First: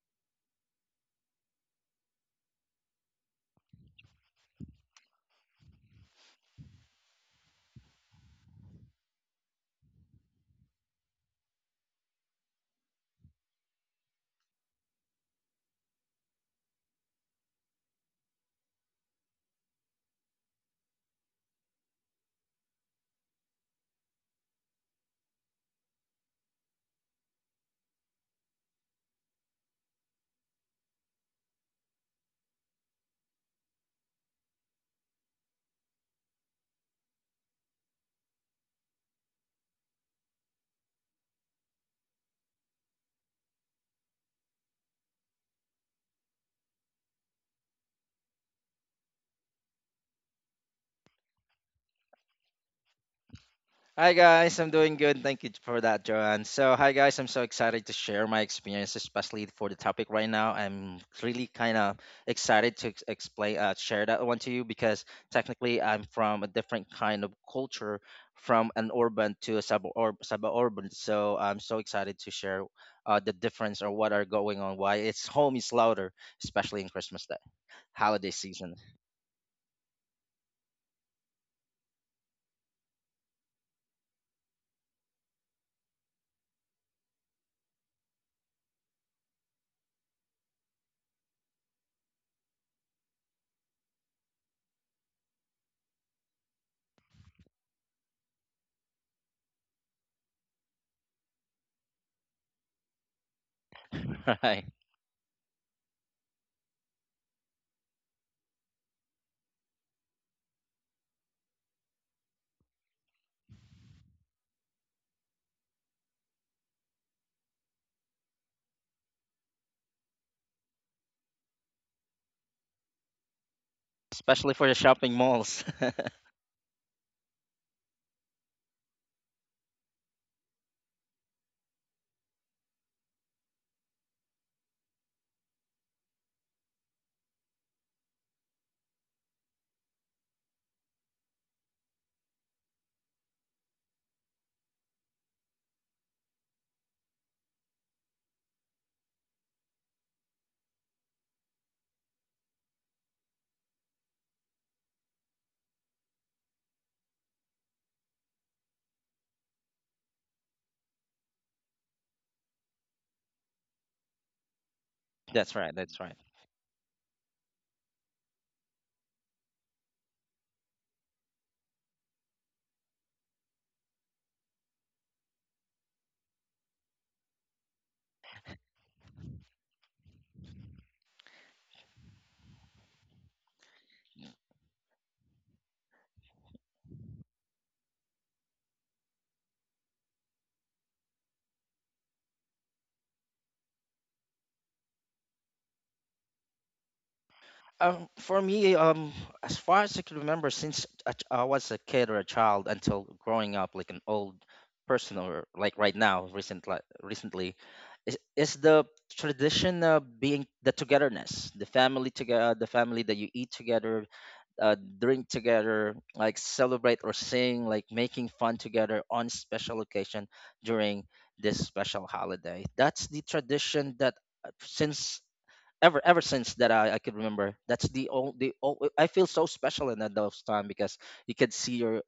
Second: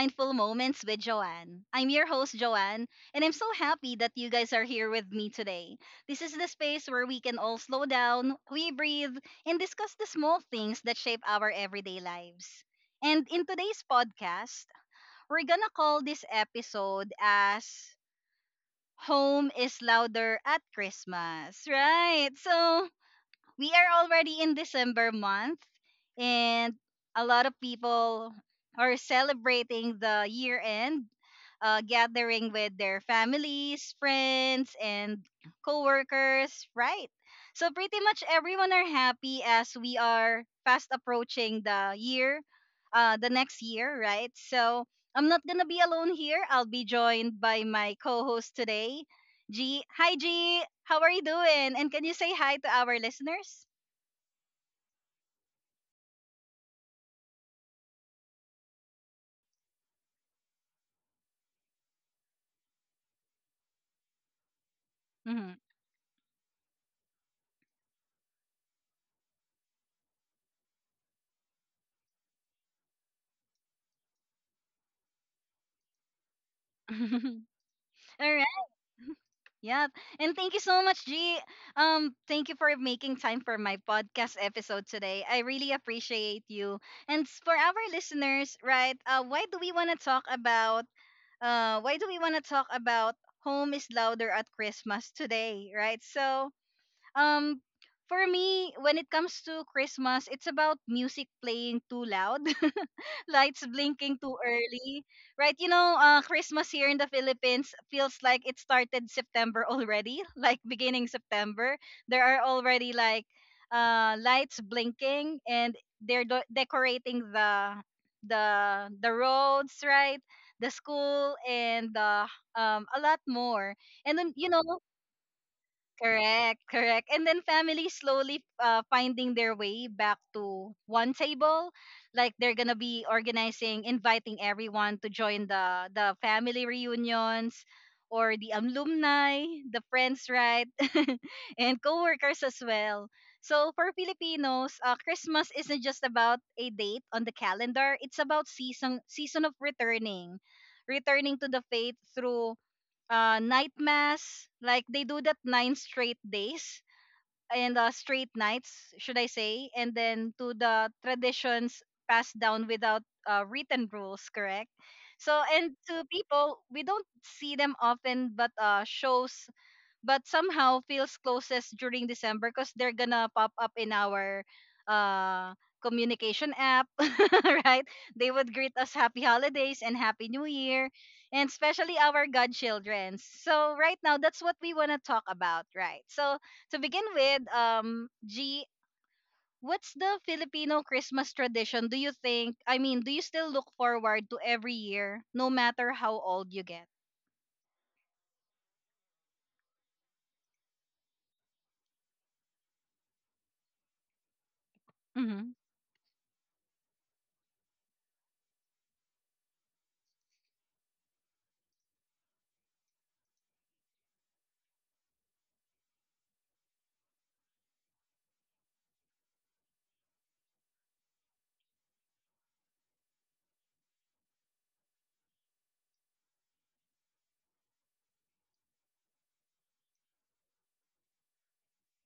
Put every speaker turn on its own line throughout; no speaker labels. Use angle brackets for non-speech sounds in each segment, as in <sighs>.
Mindful Moments with Joanne. I'm your host, Joanne, and I'm so happy that you guys are here with me today. This is the space where we can all slow down, we breathe, and discuss the small things that shape our everyday lives. And in today's podcast, we're gonna call this episode as Home is Louder at Christmas, right? So, we are already in December month, and a lot of people are celebrating the year end, gathering with their families, friends, and coworkers, right? So pretty much everyone are happy as we are fast approaching the year, the next year, right? So I'm not gonna be alone here. I'll be joined by my co-host today, G. Hi, G. How are you doing? And can you say hi to our listeners?
Hi guys, I'm doing good. Thank you for that, Joanne. So, hi guys, I'm so excited to share my experience, especially for the topic right now. I'm really kind of excited to explain, share that one to you because
Mhm.
technically I'm from a different kind of culture, from an urban to a suburban. So I'm so excited to share the difference or what are going on, why it's <laughs> home is louder, especially in Christmas day,
<laughs>
holiday
All right.
season,
Yep. And thank you so much, G. Thank you for making time for my podcast episode today. I really appreciate you. For our listeners, right? Why do we want to talk about? Why do we want to talk about home is louder at Christmas today, right? So, um, for me, when it comes to Christmas, it's about music playing too loud. <laughs> <laughs> Lights blinking
<laughs>
too
right?
early, right? You know, Christmas here in the Philippines feels like it started September already, <laughs> like beginning September. There are already like lights blinking, and decorating the roads, right? The school and the a lot more. And then you
Especially
know,
for the shopping malls. <laughs>
correct, correct. And then families slowly, finding their way back to one table. Like they're gonna be organizing, inviting everyone to join the family reunions or the alumni, the friends, right? <laughs> and coworkers as well. So for Filipinos, Christmas isn't just about a date on the calendar. It's about season of returning, returning to the faith through, night mass. Like they do that nine straight days and, straight nights, should I say? And then to the traditions passed down without, written rules, correct? So
That's right.
and
That's
to
right.
people, we don't see them often, but shows but somehow feels closest during December because they're gonna pop up in our, uh communication app, <laughs> right? They would greet us happy holidays and happy new year, and especially our godchildren. So right now, that's what we wanna talk about, right? So to begin with, G, what's the Filipino Christmas tradition? Do you think? I mean, do you still look forward to every year, no matter how old you get?
For me, as far as I can remember, since I was a kid or a child until growing up, like an old person, or
Mm-hmm.
like right now, recently, is the tradition of being the togetherness, the family together, the family that you eat together, drink together, like celebrate or sing, like making fun together on special occasion during this special holiday. That's the tradition that since ever since that I could remember. That's the only. I feel so special in that those time because you could see your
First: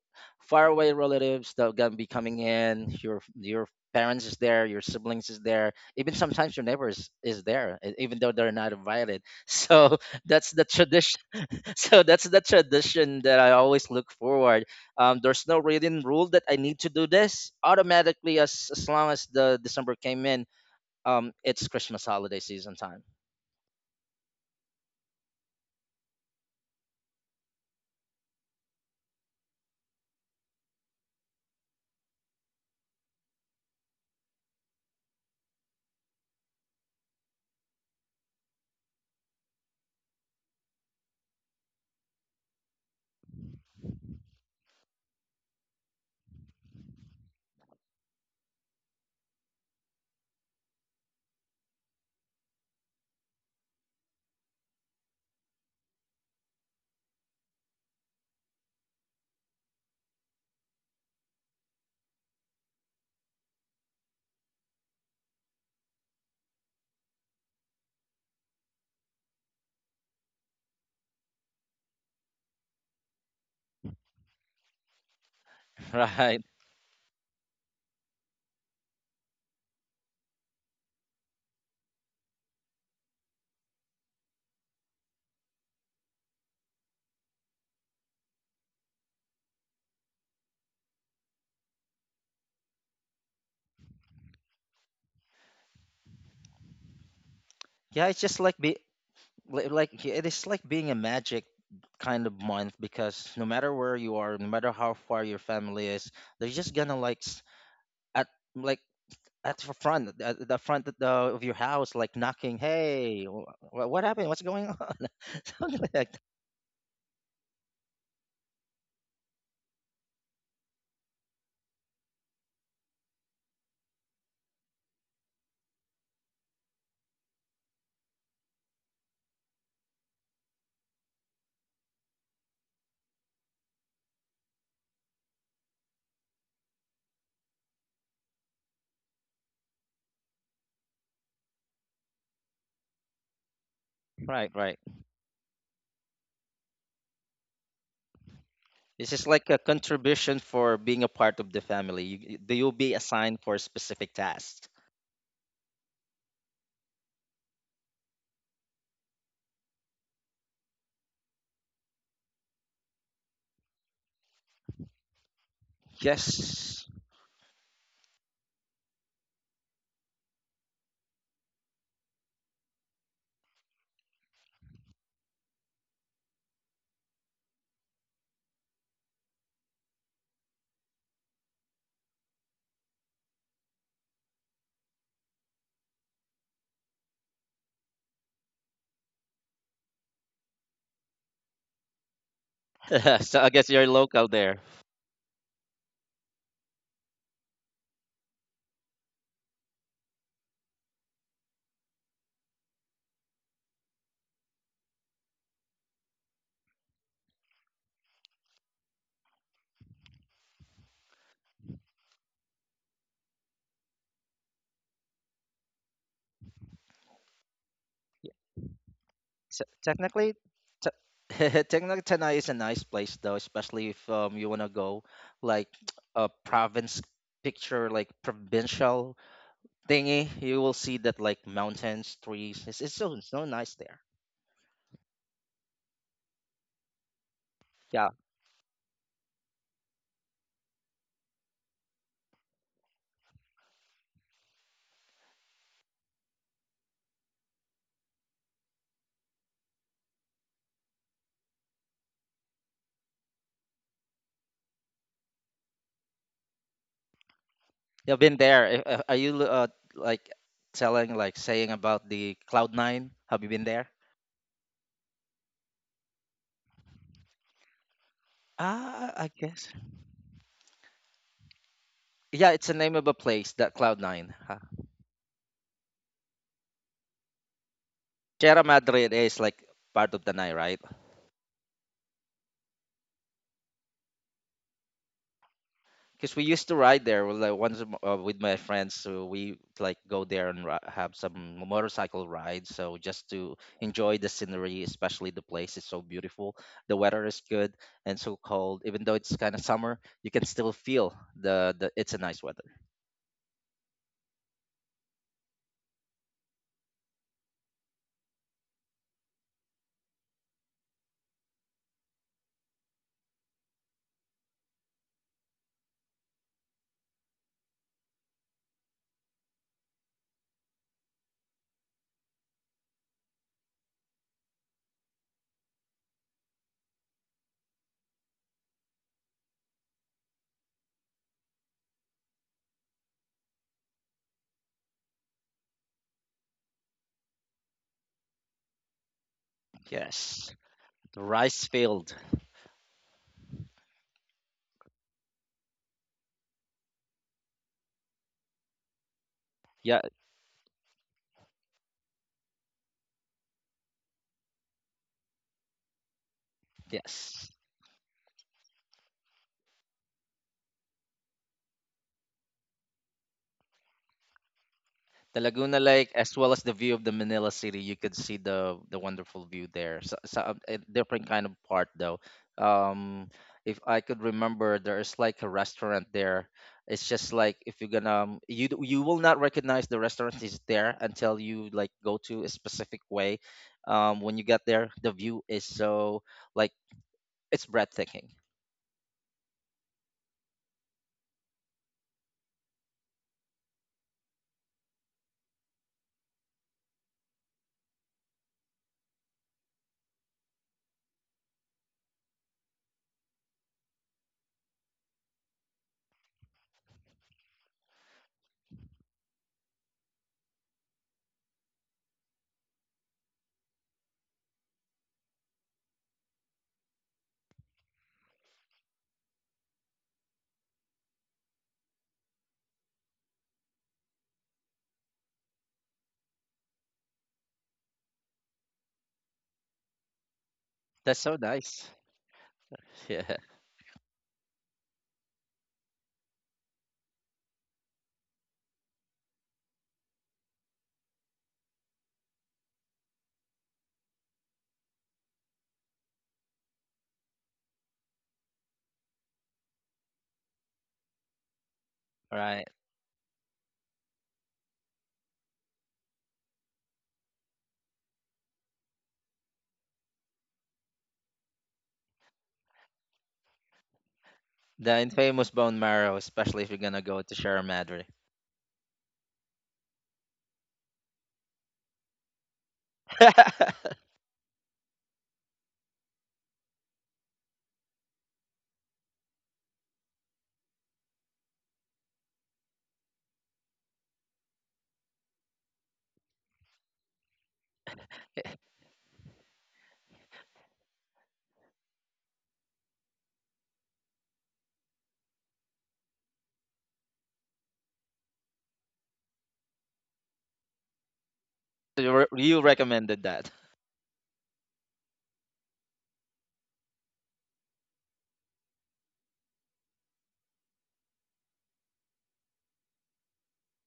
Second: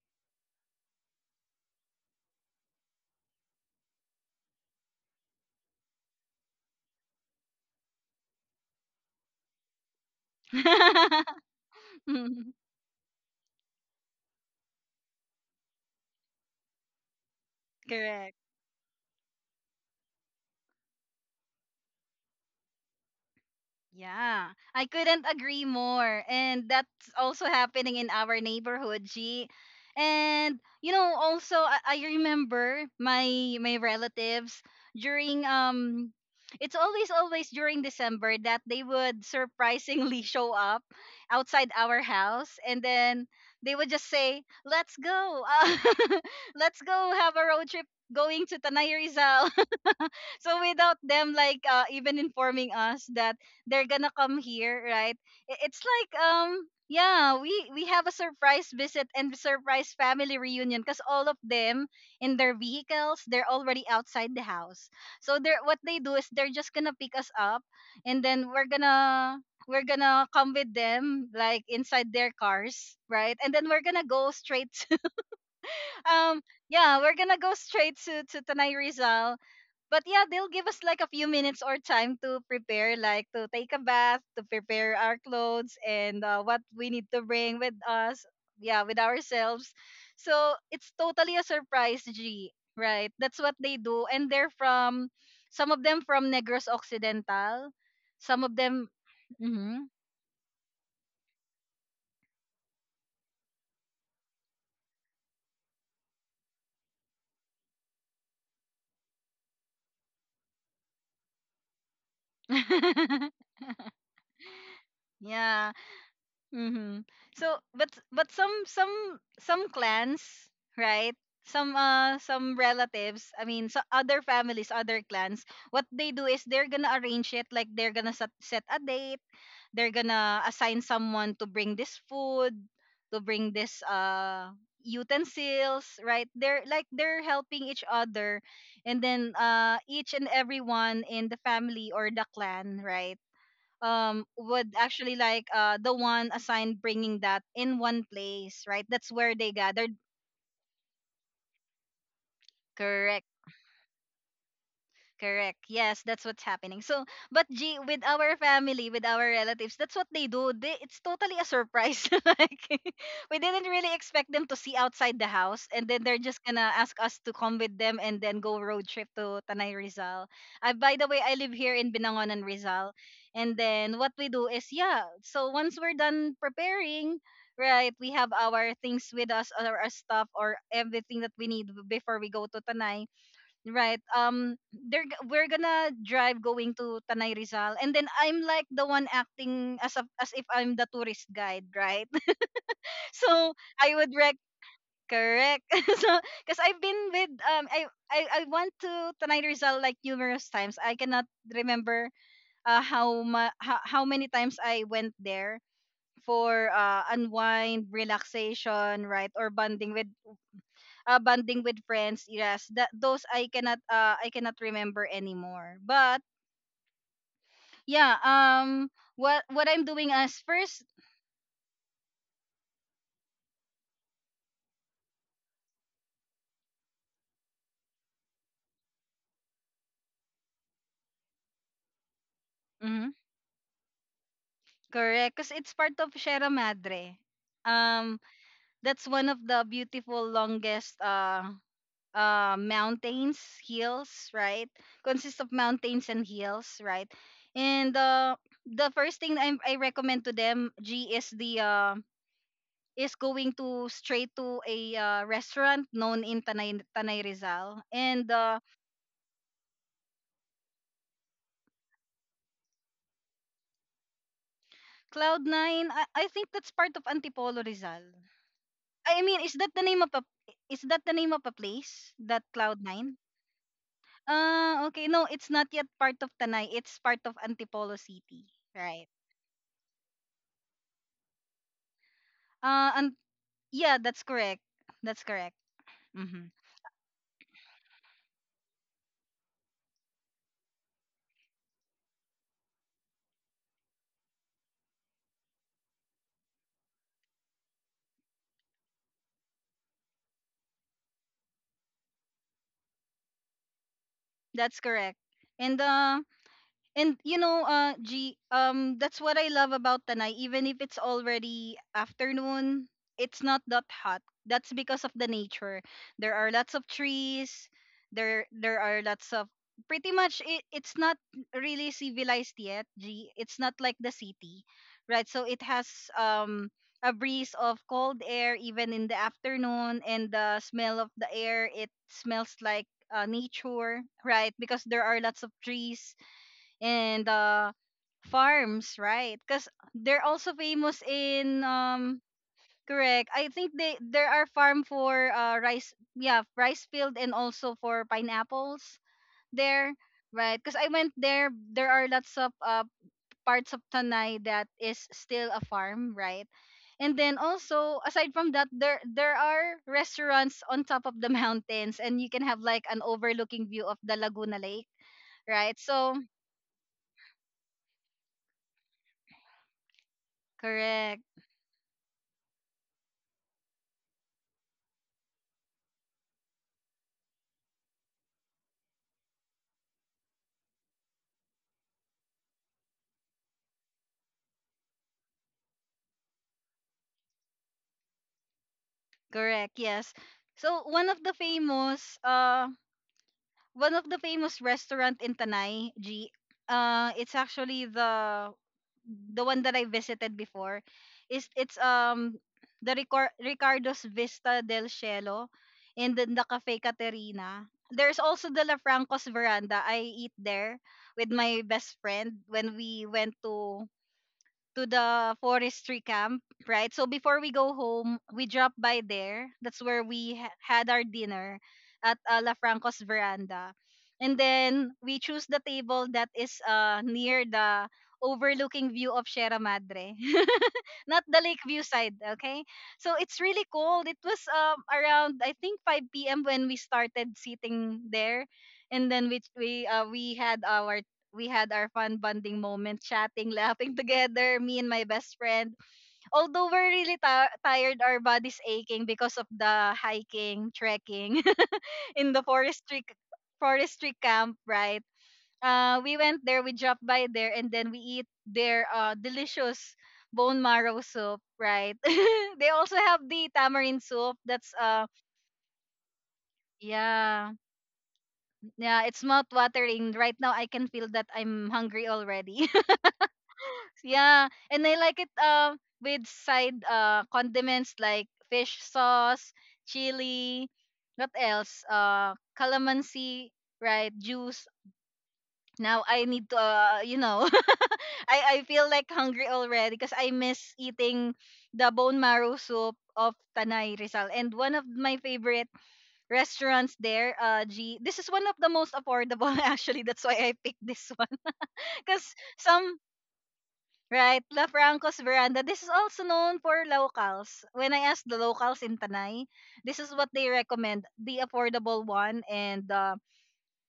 faraway relatives that are gonna be coming in. Your parents is there, your siblings is there, even sometimes your neighbors is there, even though they're not invited. <laughs> So that's the tradition.
<laughs>
<laughs> So that's the tradition that I always look forward. There's no written rule that I need to do this
Correct.
automatically as long as the December came in. It's Christmas holiday season time.
Yeah, I couldn't agree more. And that's also happening in our neighborhood, G. And you know, also I remember my relatives during it's always during December that they would surprisingly <laughs> show up outside our house and then they would just say, "Let's go. <laughs> Let's go have a road trip going to Tanay Rizal." So without them like, even informing us that they're gonna come here, right? It's like, yeah, we have a surprise visit and surprise family reunion because all of them in their vehicles they're already outside the house, so they're what they do is they're just gonna pick us up, and then we're gonna come with them like inside their cars, right? And then we're gonna go straight.
<laughs>
<laughs> um
Right.
yeah, we're gonna go straight to Tanay Rizal. But yeah, they'll give us like a few minutes or time to prepare, like to take a bath, to prepare our clothes and, what we need to bring with us, yeah, with ourselves. So it's totally a surprise, G, right? That's what they do. And they're from, some of them from Negros Occidental,
Yeah, it's just
some of
like
them, hmm.
like yeah, it is like being a magic kind of month because no matter where you are, no matter how far your family is, they're just gonna like at like at the front of your house, like knocking, "Hey,
<laughs>
what happened? What's going on?" <laughs>
Yeah.
Something like that.
Mm-hmm. So, but some some clans, right? Some relatives, I mean, so other families, other clans, what they do is they're gonna arrange it like they're gonna set a date. They're gonna assign someone to bring this food, to bring this, uh, utensils, right? They're like they're helping each other, and then, uh, each and everyone in the family or the clan, right?
Right,
Would
right.
actually like, uh, the one assigned bringing that in one place, right? That's
This is
where they
like a
gathered
contribution for being a part of the family. You- they will be
correct.
assigned for a specific task.
Correct. Yes, that's what's happening. So, but G, with our family, with our relatives, that's what they do. They, it's totally a surprise. <laughs> like, <laughs> we didn't really expect them to see outside the house, and then they're just gonna
Yes.
ask us to come with them and then go road trip to Tanay Rizal. I, by the way, I live here in Binangonan, Rizal, and then what we do is, yeah. So once we're done preparing, right, we have our things with us, or our stuff, or everything that we need before we go to Tanay. Right. We're gonna drive going to Tanay Rizal, and then I'm like the one acting as a, as if I'm the tourist guide, right? <laughs>
<laughs> So I
So
guess you're
I would
local
rec
there.
correct. <laughs> So because I've been with, um, I I went to Tanay Rizal like numerous times. I cannot remember, uh, how many times I went there for, uh, unwind, relaxation, right, or bonding with, bonding with friends. Yes, that those I cannot, I cannot remember anymore. But yeah, what
So
what I'm doing
technically,
as first
t- <laughs> technically Tanay is a nice place though, especially if you wanna go like <tsk> a province picture, like provincial thingy. You will see that like mountains, trees. It's
mhm,
so so nice there.
correct, because it's part of Sierra Madre.
Yeah,
um that's one of the beautiful longest, uh, mountains hills, right? Consists of mountains and hills, right? And, uh, the first thing I recommend to them, G, is the, is going to straight to a, restaurant known in Tanay, Tanay Rizal.
you've
And
been there. Are you like telling like saying about the Cloud Nine? Have you been there?
Cloud Nine, I think that's part of Antipolo Rizal.
Ah,
I
I
mean, is that
guess.
the name of a is that the name of a place that
Yeah, it's the name of a
Cloud Nine?
place that Cloud Nine. Huh?
Okay, no, it's not yet part of Tanay. It's part of Antipolo City,
Sierra
right?
Madre is like part of Tanay, right?
And yeah, that's correct. That's correct.
Because we
Mm-hmm.
used to ride there with, like once a with my friends, so we like go there and have some motorcycle rides, so just to enjoy the scenery, especially the place is so beautiful, the weather is good, and so cold, even though it's kind of summer, you can still feel the it's a nice weather.
That's correct. And, and you know, G, that's what I love about Tanay. Even if it's already afternoon, it's not that hot. That's because of the nature. There are lots of trees. There are lots of pretty much. It's not really civilized yet, G. It's not like the city, right? So it has, a breeze of cold air even in the afternoon, and the smell of the air. It smells like, nature, right? Because there are lots of trees and, farms, right? Because they're
Yes.
also famous
The
in,
rice field.
correct. I think they there are farm for, uh, rice, yeah, rice field and also for pineapples there,
Yeah.
right? Because I went there, there are lots of, uh, parts of Tanay that is still a farm, right? And then
Yes,
also aside from that, there are restaurants on top of the <laughs> mountains, and you can have like an overlooking view of the Laguna Lake,
the
right?
Laguna Lake,
So
as well as the view of the Manila City. You could see the wonderful view there. So, so a different
correct.
kind of part though. Um, if I could remember, there is like a restaurant there. It's just like if you're gonna you will not recognize the restaurant is there until you like go to a specific way. When you get there, the view is so like it's breathtaking.
Correct, yes. So one of the famous one of the famous restaurant in Tanay, G, uh, it's actually the one that I visited before. Is it's, the Ricardo's Vista del Cielo and then the Cafe Caterina. There's also the La Franco's Veranda. I eat there with my best friend when we went to the forestry camp, right? So before we go home, we drop by there. That's where we had our dinner at, La Franco's Veranda. And then we choose the table that is, near the overlooking view of Sierra Madre. <laughs>
That's
Not
so
the lake view
nice.
side,
<laughs>
okay? So
Yeah,
it's really cold. It was, around I think 5 p.m. when we started sitting there. And then we had our fun bonding moment, chatting, <laughs> laughing together, me and my best friend. Although we're really tired, our bodies aching because of the hiking, trekking <laughs> in the
right.
forestry camp, right? We went there, we dropped by there, and then we eat their, delicious bone marrow soup, right? <laughs> They also have the tamarind soup. That's
The infamous bone marrow, especially if you're gonna go to
yeah,
Sierra Madre.
yeah, it's mouth watering. Right now, I can feel that I'm hungry already. <laughs>
<laughs>
Yeah, and I like it, with side, uh, condiments like fish sauce, chili, what else? Uh, calamansi, right? Juice. Now I need to, you know, <laughs> I feel like hungry already because I miss eating the bone marrow soup of Tanay Rizal. And one of my favorite restaurants there, uh, G. This is one of the most affordable <laughs> actually. That's why I picked this one.
So
<laughs>
You
Cuz
you
some
recommended that.
right, La Franco's Veranda. This is also known for locals. When I asked the locals in Tanay, this is what they recommend: the affordable one, and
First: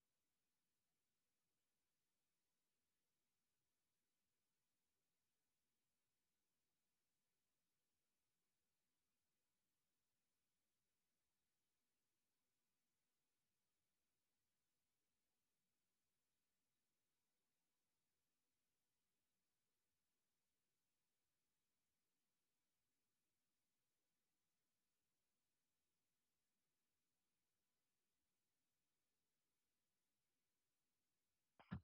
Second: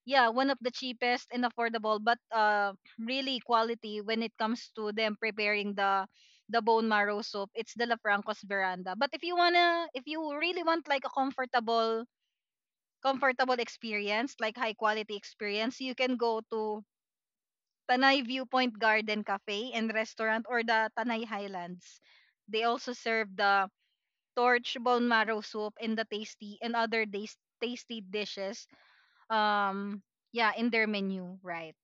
yeah, one of the cheapest and affordable, but really quality when it comes to them preparing the bone marrow soup. It's the La Franco's Veranda. But if you really want like a comfortable experience, like high quality experience, you can go to Tanay Viewpoint Garden Cafe and Restaurant or the Tanay Highlands. They also serve the torch bone marrow soup and the tasty and other tasty dishes. Um, yeah, in their menu, right?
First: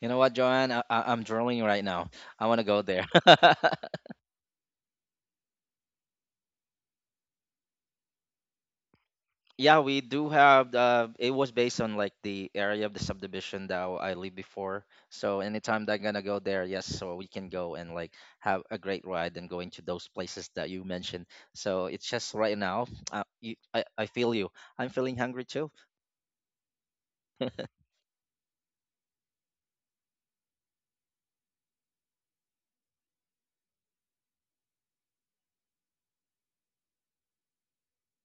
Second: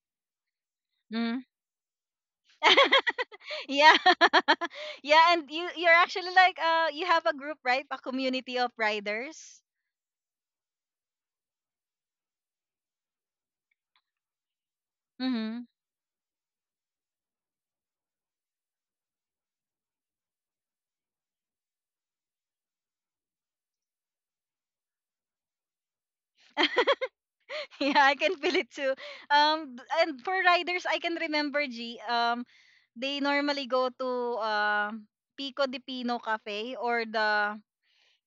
You know what, Joanne? I'm
Mm.
drooling right now. I want to go there.
<laughs>
<laughs>
yeah, <laughs> yeah, and you're actually like you have a group, right? A community of riders.
Yeah, we do have. It was based on like the area of the subdivision that I lived before. So
Mm-hmm.
anytime that I'm gonna go there, yes, so we can go and like have a great ride and go into those places that you mentioned. So it's just right now. You, I feel you. I'm feeling hungry too.
<laughs> yeah, I can feel it too. And for riders, I can remember G. They normally go to uh, Pico de Pino Cafe or the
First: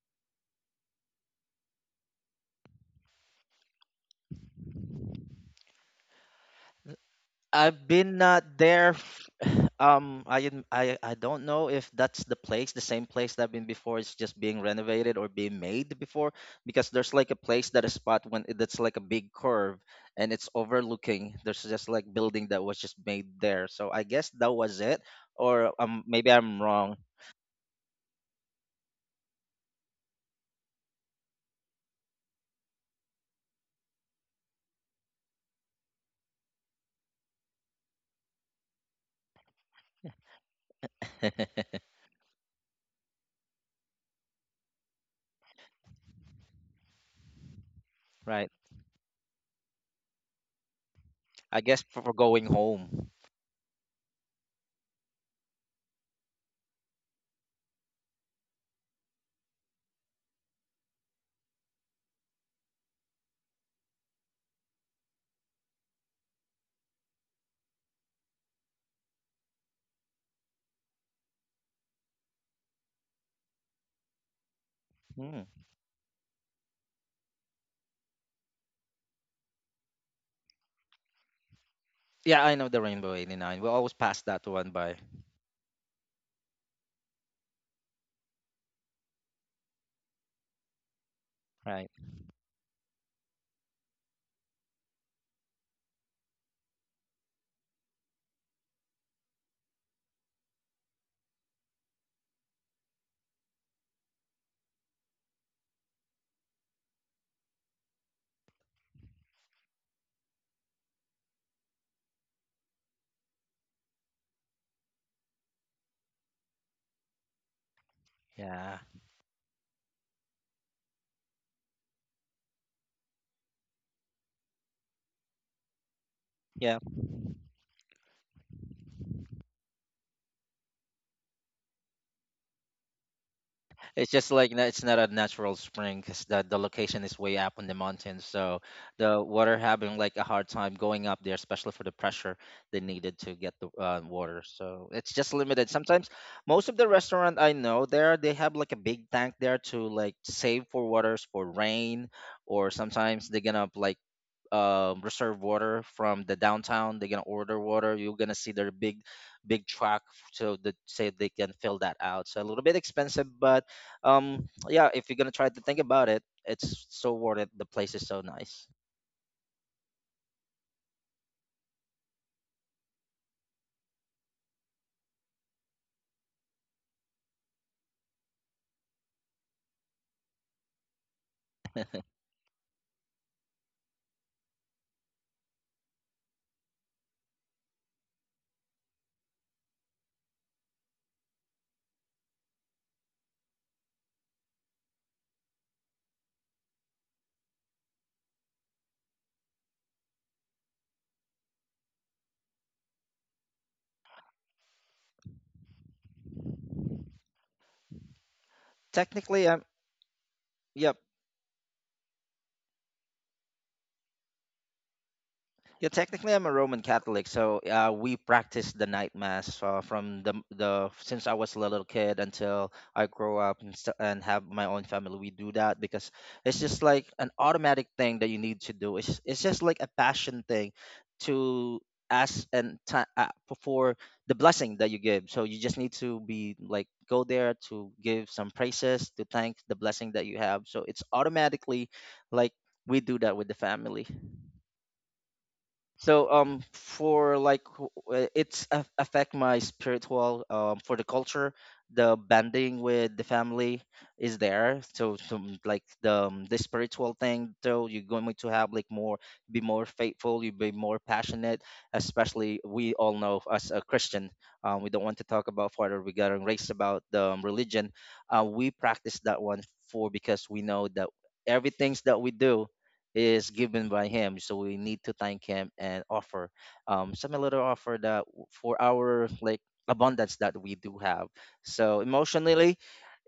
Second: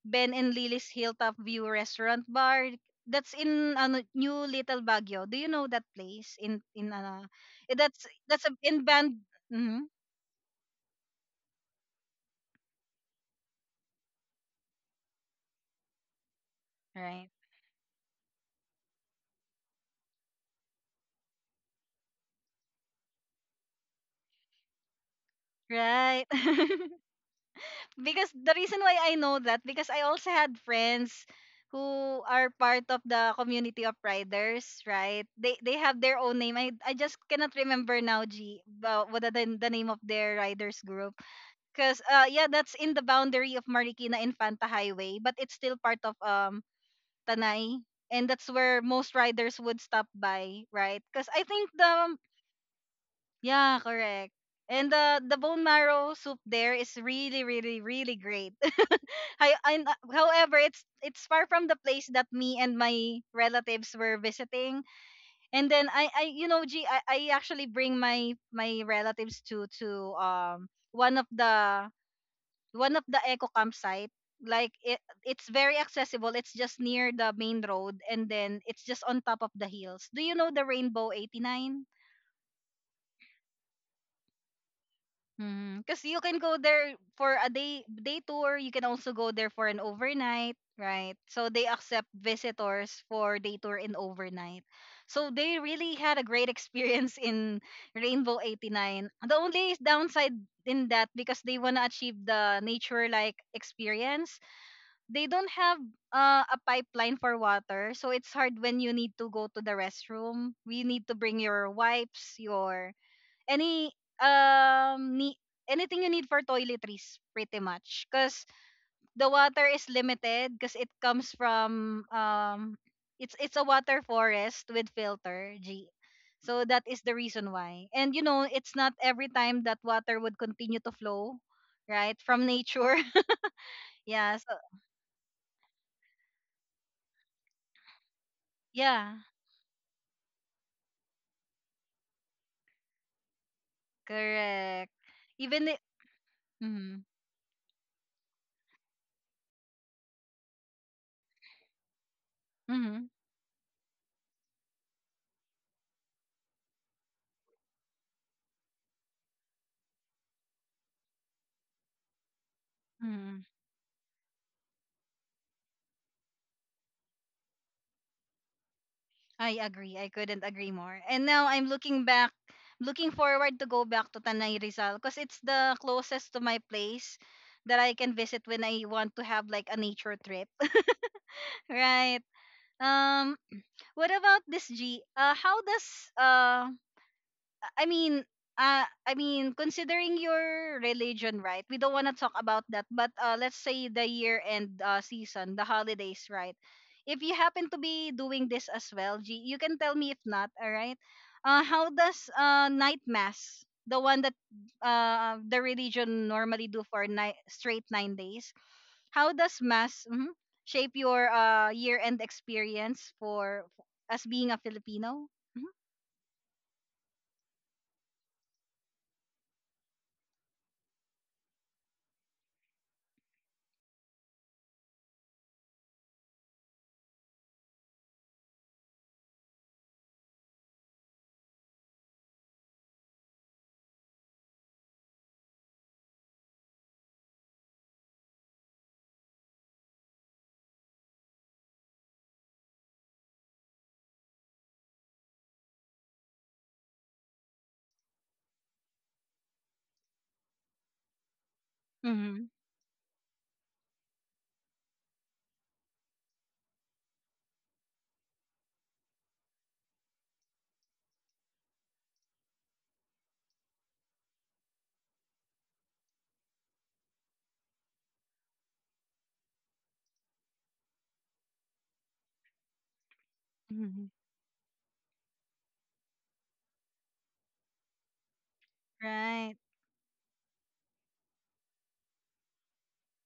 Ben and Lily's Hilltop View Restaurant Bar. That's in ano, New Little Baguio. Do you know that place? In
I've
That's
been not
in
there.
band.
<sighs>
Hmm,
I, didn't- I don't know if that's the place, the same place that I've been before. It's just being renovated or being made before, because there's like
right,
a place that a spot that's like a big curve and it's overlooking. There's just like building that was just made there. So I guess that was it, or
right.
maybe I'm wrong.
<laughs> because the reason why I know that because I also had friends who are part of the community of riders, right? They have their own name. I just cannot remember now, G, what are the name of their riders group.
<laughs>
Cause yeah, that's in the boundary of Marikina Infanta Highway, but it's still part of Tanay, and
Right.
that's where most riders would stop by, right? Cause I
I
think
guess for
the
going home.
yeah, correct. And the bone marrow soup there is really, really, really great. Hi, and, however, it's far from the place that me and my relatives were visiting. And then G, I actually bring my relatives to one of the eco campsite. Like
Hmm.
it's very accessible. It's just near the main road, and then it's just on top of the hills. Do you know the Rainbow 89?
Yeah, I know the Rainbow 89. We always pass that one by.
Because you can go there for a day tour. You can also go there for an overnight, right? So they
Right.
accept visitors for day tour and overnight. So they really had a great <laughs> experience in Rainbow 89. The only downside in that because they want to achieve the nature like experience, they don't have a pipeline for water. So it's hard when you need to go to the restroom. You need to bring your wipes, your any need anything you need for toiletries pretty much because
Yeah.
the water is limited because it comes from it's a water forest with filter g, so
Yeah.
that is the reason why. And you know it's not every time that water would continue to flow right from nature. <laughs>
It's just
yeah,
like
so
it's not a natural spring because the location is way up on the mountain, so
yeah,
the water having like a hard time going up there, especially for the pressure they needed to get the water. So
correct,
it's just
even
limited. Sometimes most of the
mm-hmm,
restaurant I know there they have like a big tank there to like save for waters for rain, or
mm-hmm,
sometimes they're gonna like reserve water from the downtown. They're gonna order water. You're gonna see their big, big truck, so that say they can fill that out. So a little bit expensive,
mm-hmm.
but yeah, if you're gonna try to think about it, it's so worth it, the place is so nice.
I agree. I couldn't agree more. And now I'm looking back, looking forward to go back to Tanay Rizal because it's the closest to my place that I can visit when I want to have like a nature trip. <laughs> right. Um what about this G? How does uh I mean, I mean, considering your religion, right? We don't want to talk about that, but let's say the year end season, the holidays, right? If you happen to be doing this as well, G, you can tell me if not, all right? How does night mass, the one that the religion normally do for straight 9 days, how
Technically
does
I'm
mass mhm, shape
Yep.
your year end experience for as being a Filipino? Mm-hmm.
Yeah, technically, I'm a Roman Catholic, so we practice the night mass from the since I was a little kid until I grow up, and have my own family. We do that because it's just like an automatic thing that you need to do. It's just like a passion thing to ask and ti for the blessing that you give. So you just need to be like go there to give some praises to thank the blessing that you have. So it's automatically like we do that with the family. So for like it's affect my spiritual, for the culture, the bonding with the family is there, so some like the spiritual thing, so you're going to have like more, be more faithful, you be more passionate, especially we all know as a Christian. We don't want to talk about further regarding race about the religion. We practice that one for because we know that everything's that we do is given by
Hmm.
him, so we need to thank him and offer some little offer that w- for our
Right.
like abundance that we do have. So emotionally,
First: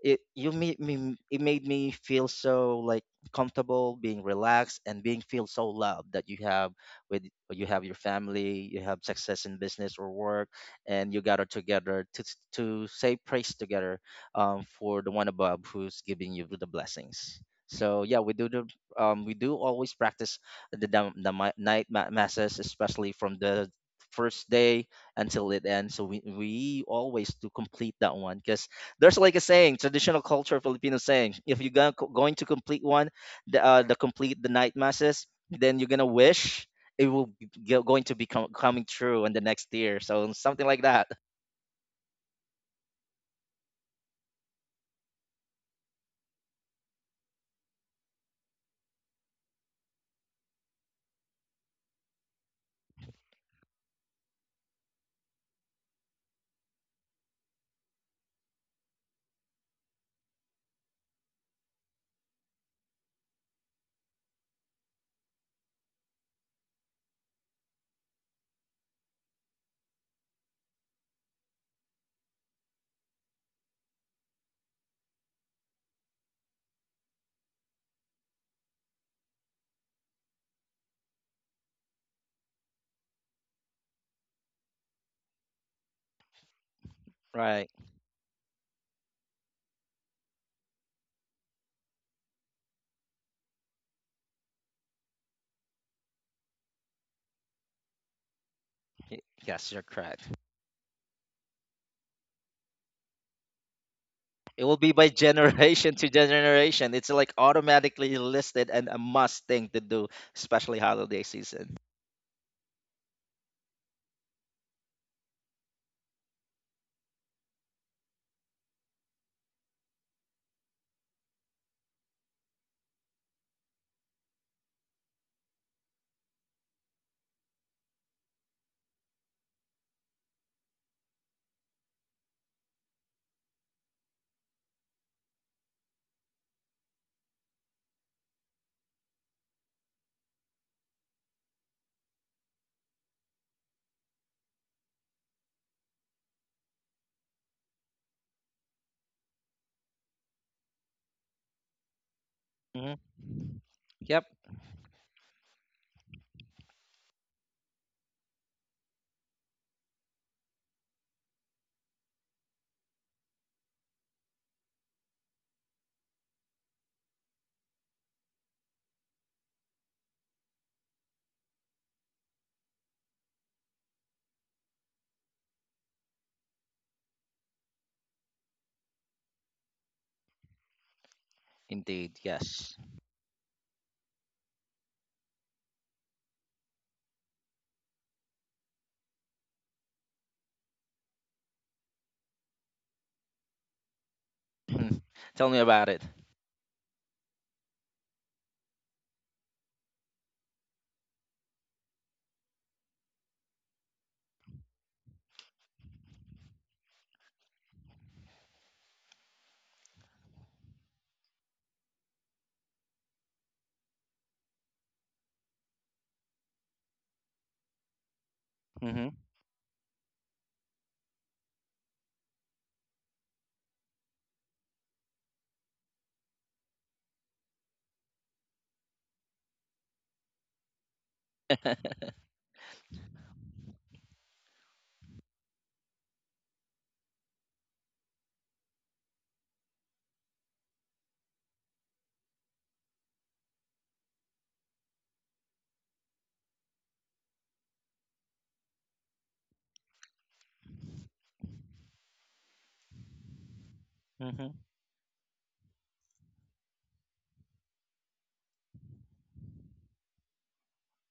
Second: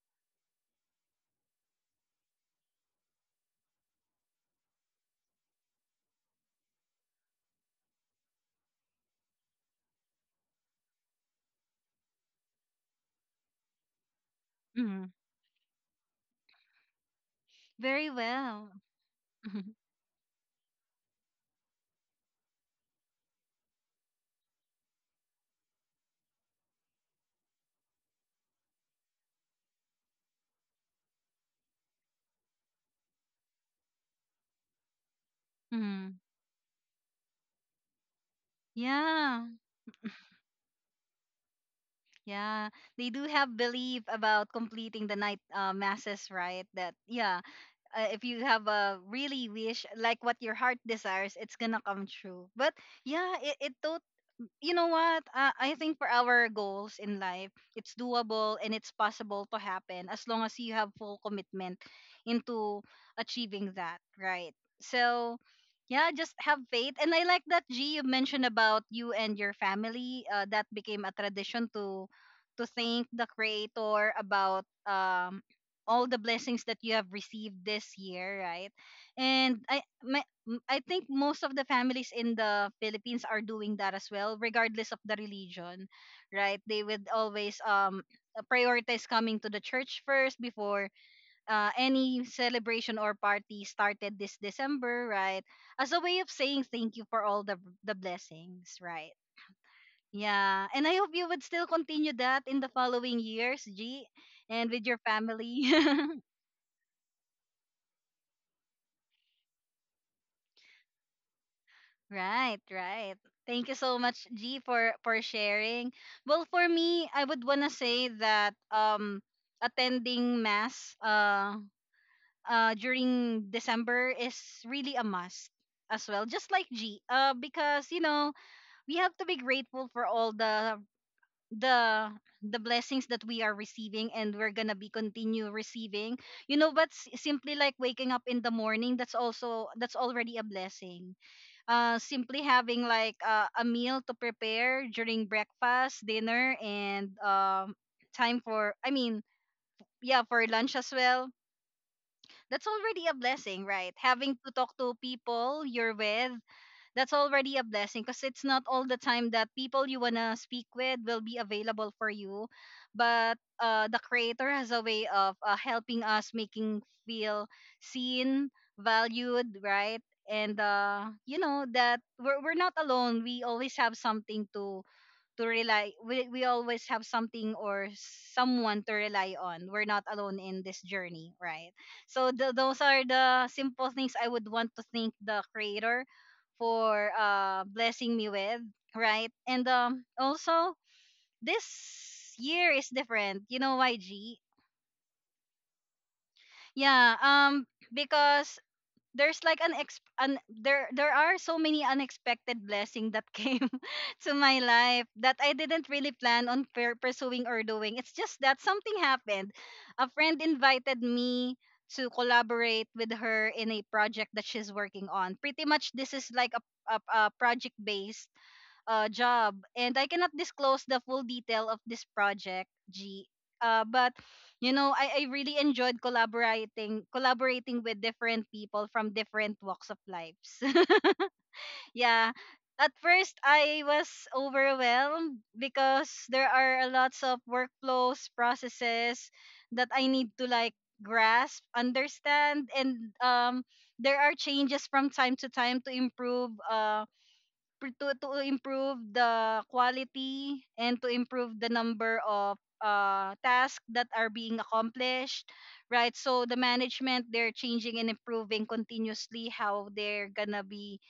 it made me feel so like comfortable, being relaxed and being feel so loved that you have, with you have your family, you have success in business or work, and you gather together to say praise together, for the
Mhm.
one above who's giving you the blessings. So
Very
yeah, we do the
well.
we do
Mhm.
always practice the night masses, especially from the first day until it ends. So we always do complete that one because there's like a saying, traditional culture, Filipino saying, if you're gonna, going to complete one, the complete the night masses, then you're gonna
Mhm.
wish it will be going to be coming true in the
Yeah,
next year. So something like that.
yeah. They do have belief about completing the night masses, right? That yeah, if you have a really wish like what your heart desires, it's gonna come true. But yeah, it totally you know what? I think for our goals in life, it's doable and it's possible to happen as long as you have full commitment into achieving that, right? So, yeah, just have faith. And I like that G you mentioned about you and your family. That became a tradition to thank the creator about all the blessings that you have received this year, right? And I think most of the families in the Philippines are doing that as well, regardless of the religion, right? They would always
Right.
prioritize coming to the church first before any celebration or party started this December, right? As a way of saying thank you for all the blessings, right?
Y- Yes, you're correct.
Yeah, and I hope you would still continue that in the following years, G,
It
and
will
with
be
your
by <laughs>
family.
generation to
<laughs>
generation. It's like automatically listed and a must thing to do, especially holiday season.
Right, right. Thank you so much, G, for sharing. Well, for me, I would wanna say that attending mass during December is really a must as well, just like G. Uh, because you know we have to be grateful for all the the blessings that we are receiving and we're gonna be continue receiving. You know, but simply like waking up in the morning, that's already a blessing. Simply having like a meal to prepare during breakfast, dinner, and time for, I mean, yeah, for lunch as well. That's
Hmm.
already a blessing, right?
Yep,
Having to talk to people you're with, that's already a blessing because it's not all the time that people you wanna speak with will be available for you, but the creator has a way of helping us making feel seen, valued, right? And you know that we're not alone. We always have something to rely we always have something or someone to rely on. We're not alone in this journey, right?
indeed,
So
yes.
those are the simple things I would want to thank the creator for blessing me with, right? And also this year is different, you know why G?
<clears throat> Tell me about it.
Yeah, because there's like an ex an there there are so many unexpected blessings that came <laughs> to my life that I didn't really plan on pursuing or doing. It's just that something happened. A friend invited me to collaborate with her in a project that she's working on. Pretty much this is like a project based
Hmm.
job. And I cannot disclose the full detail of this project, G. But you know, I really enjoyed collaborating with different people from different walks of lives. <laughs> yeah. At first, I was overwhelmed because there are a lots of workflows, processes that I need to like grasp, understand, and there are changes from time to time to improve. To improve the quality and to improve the number of tasks that are
Hmm.
being accomplished, right? So the management, they're changing and improving continuously how they're gonna be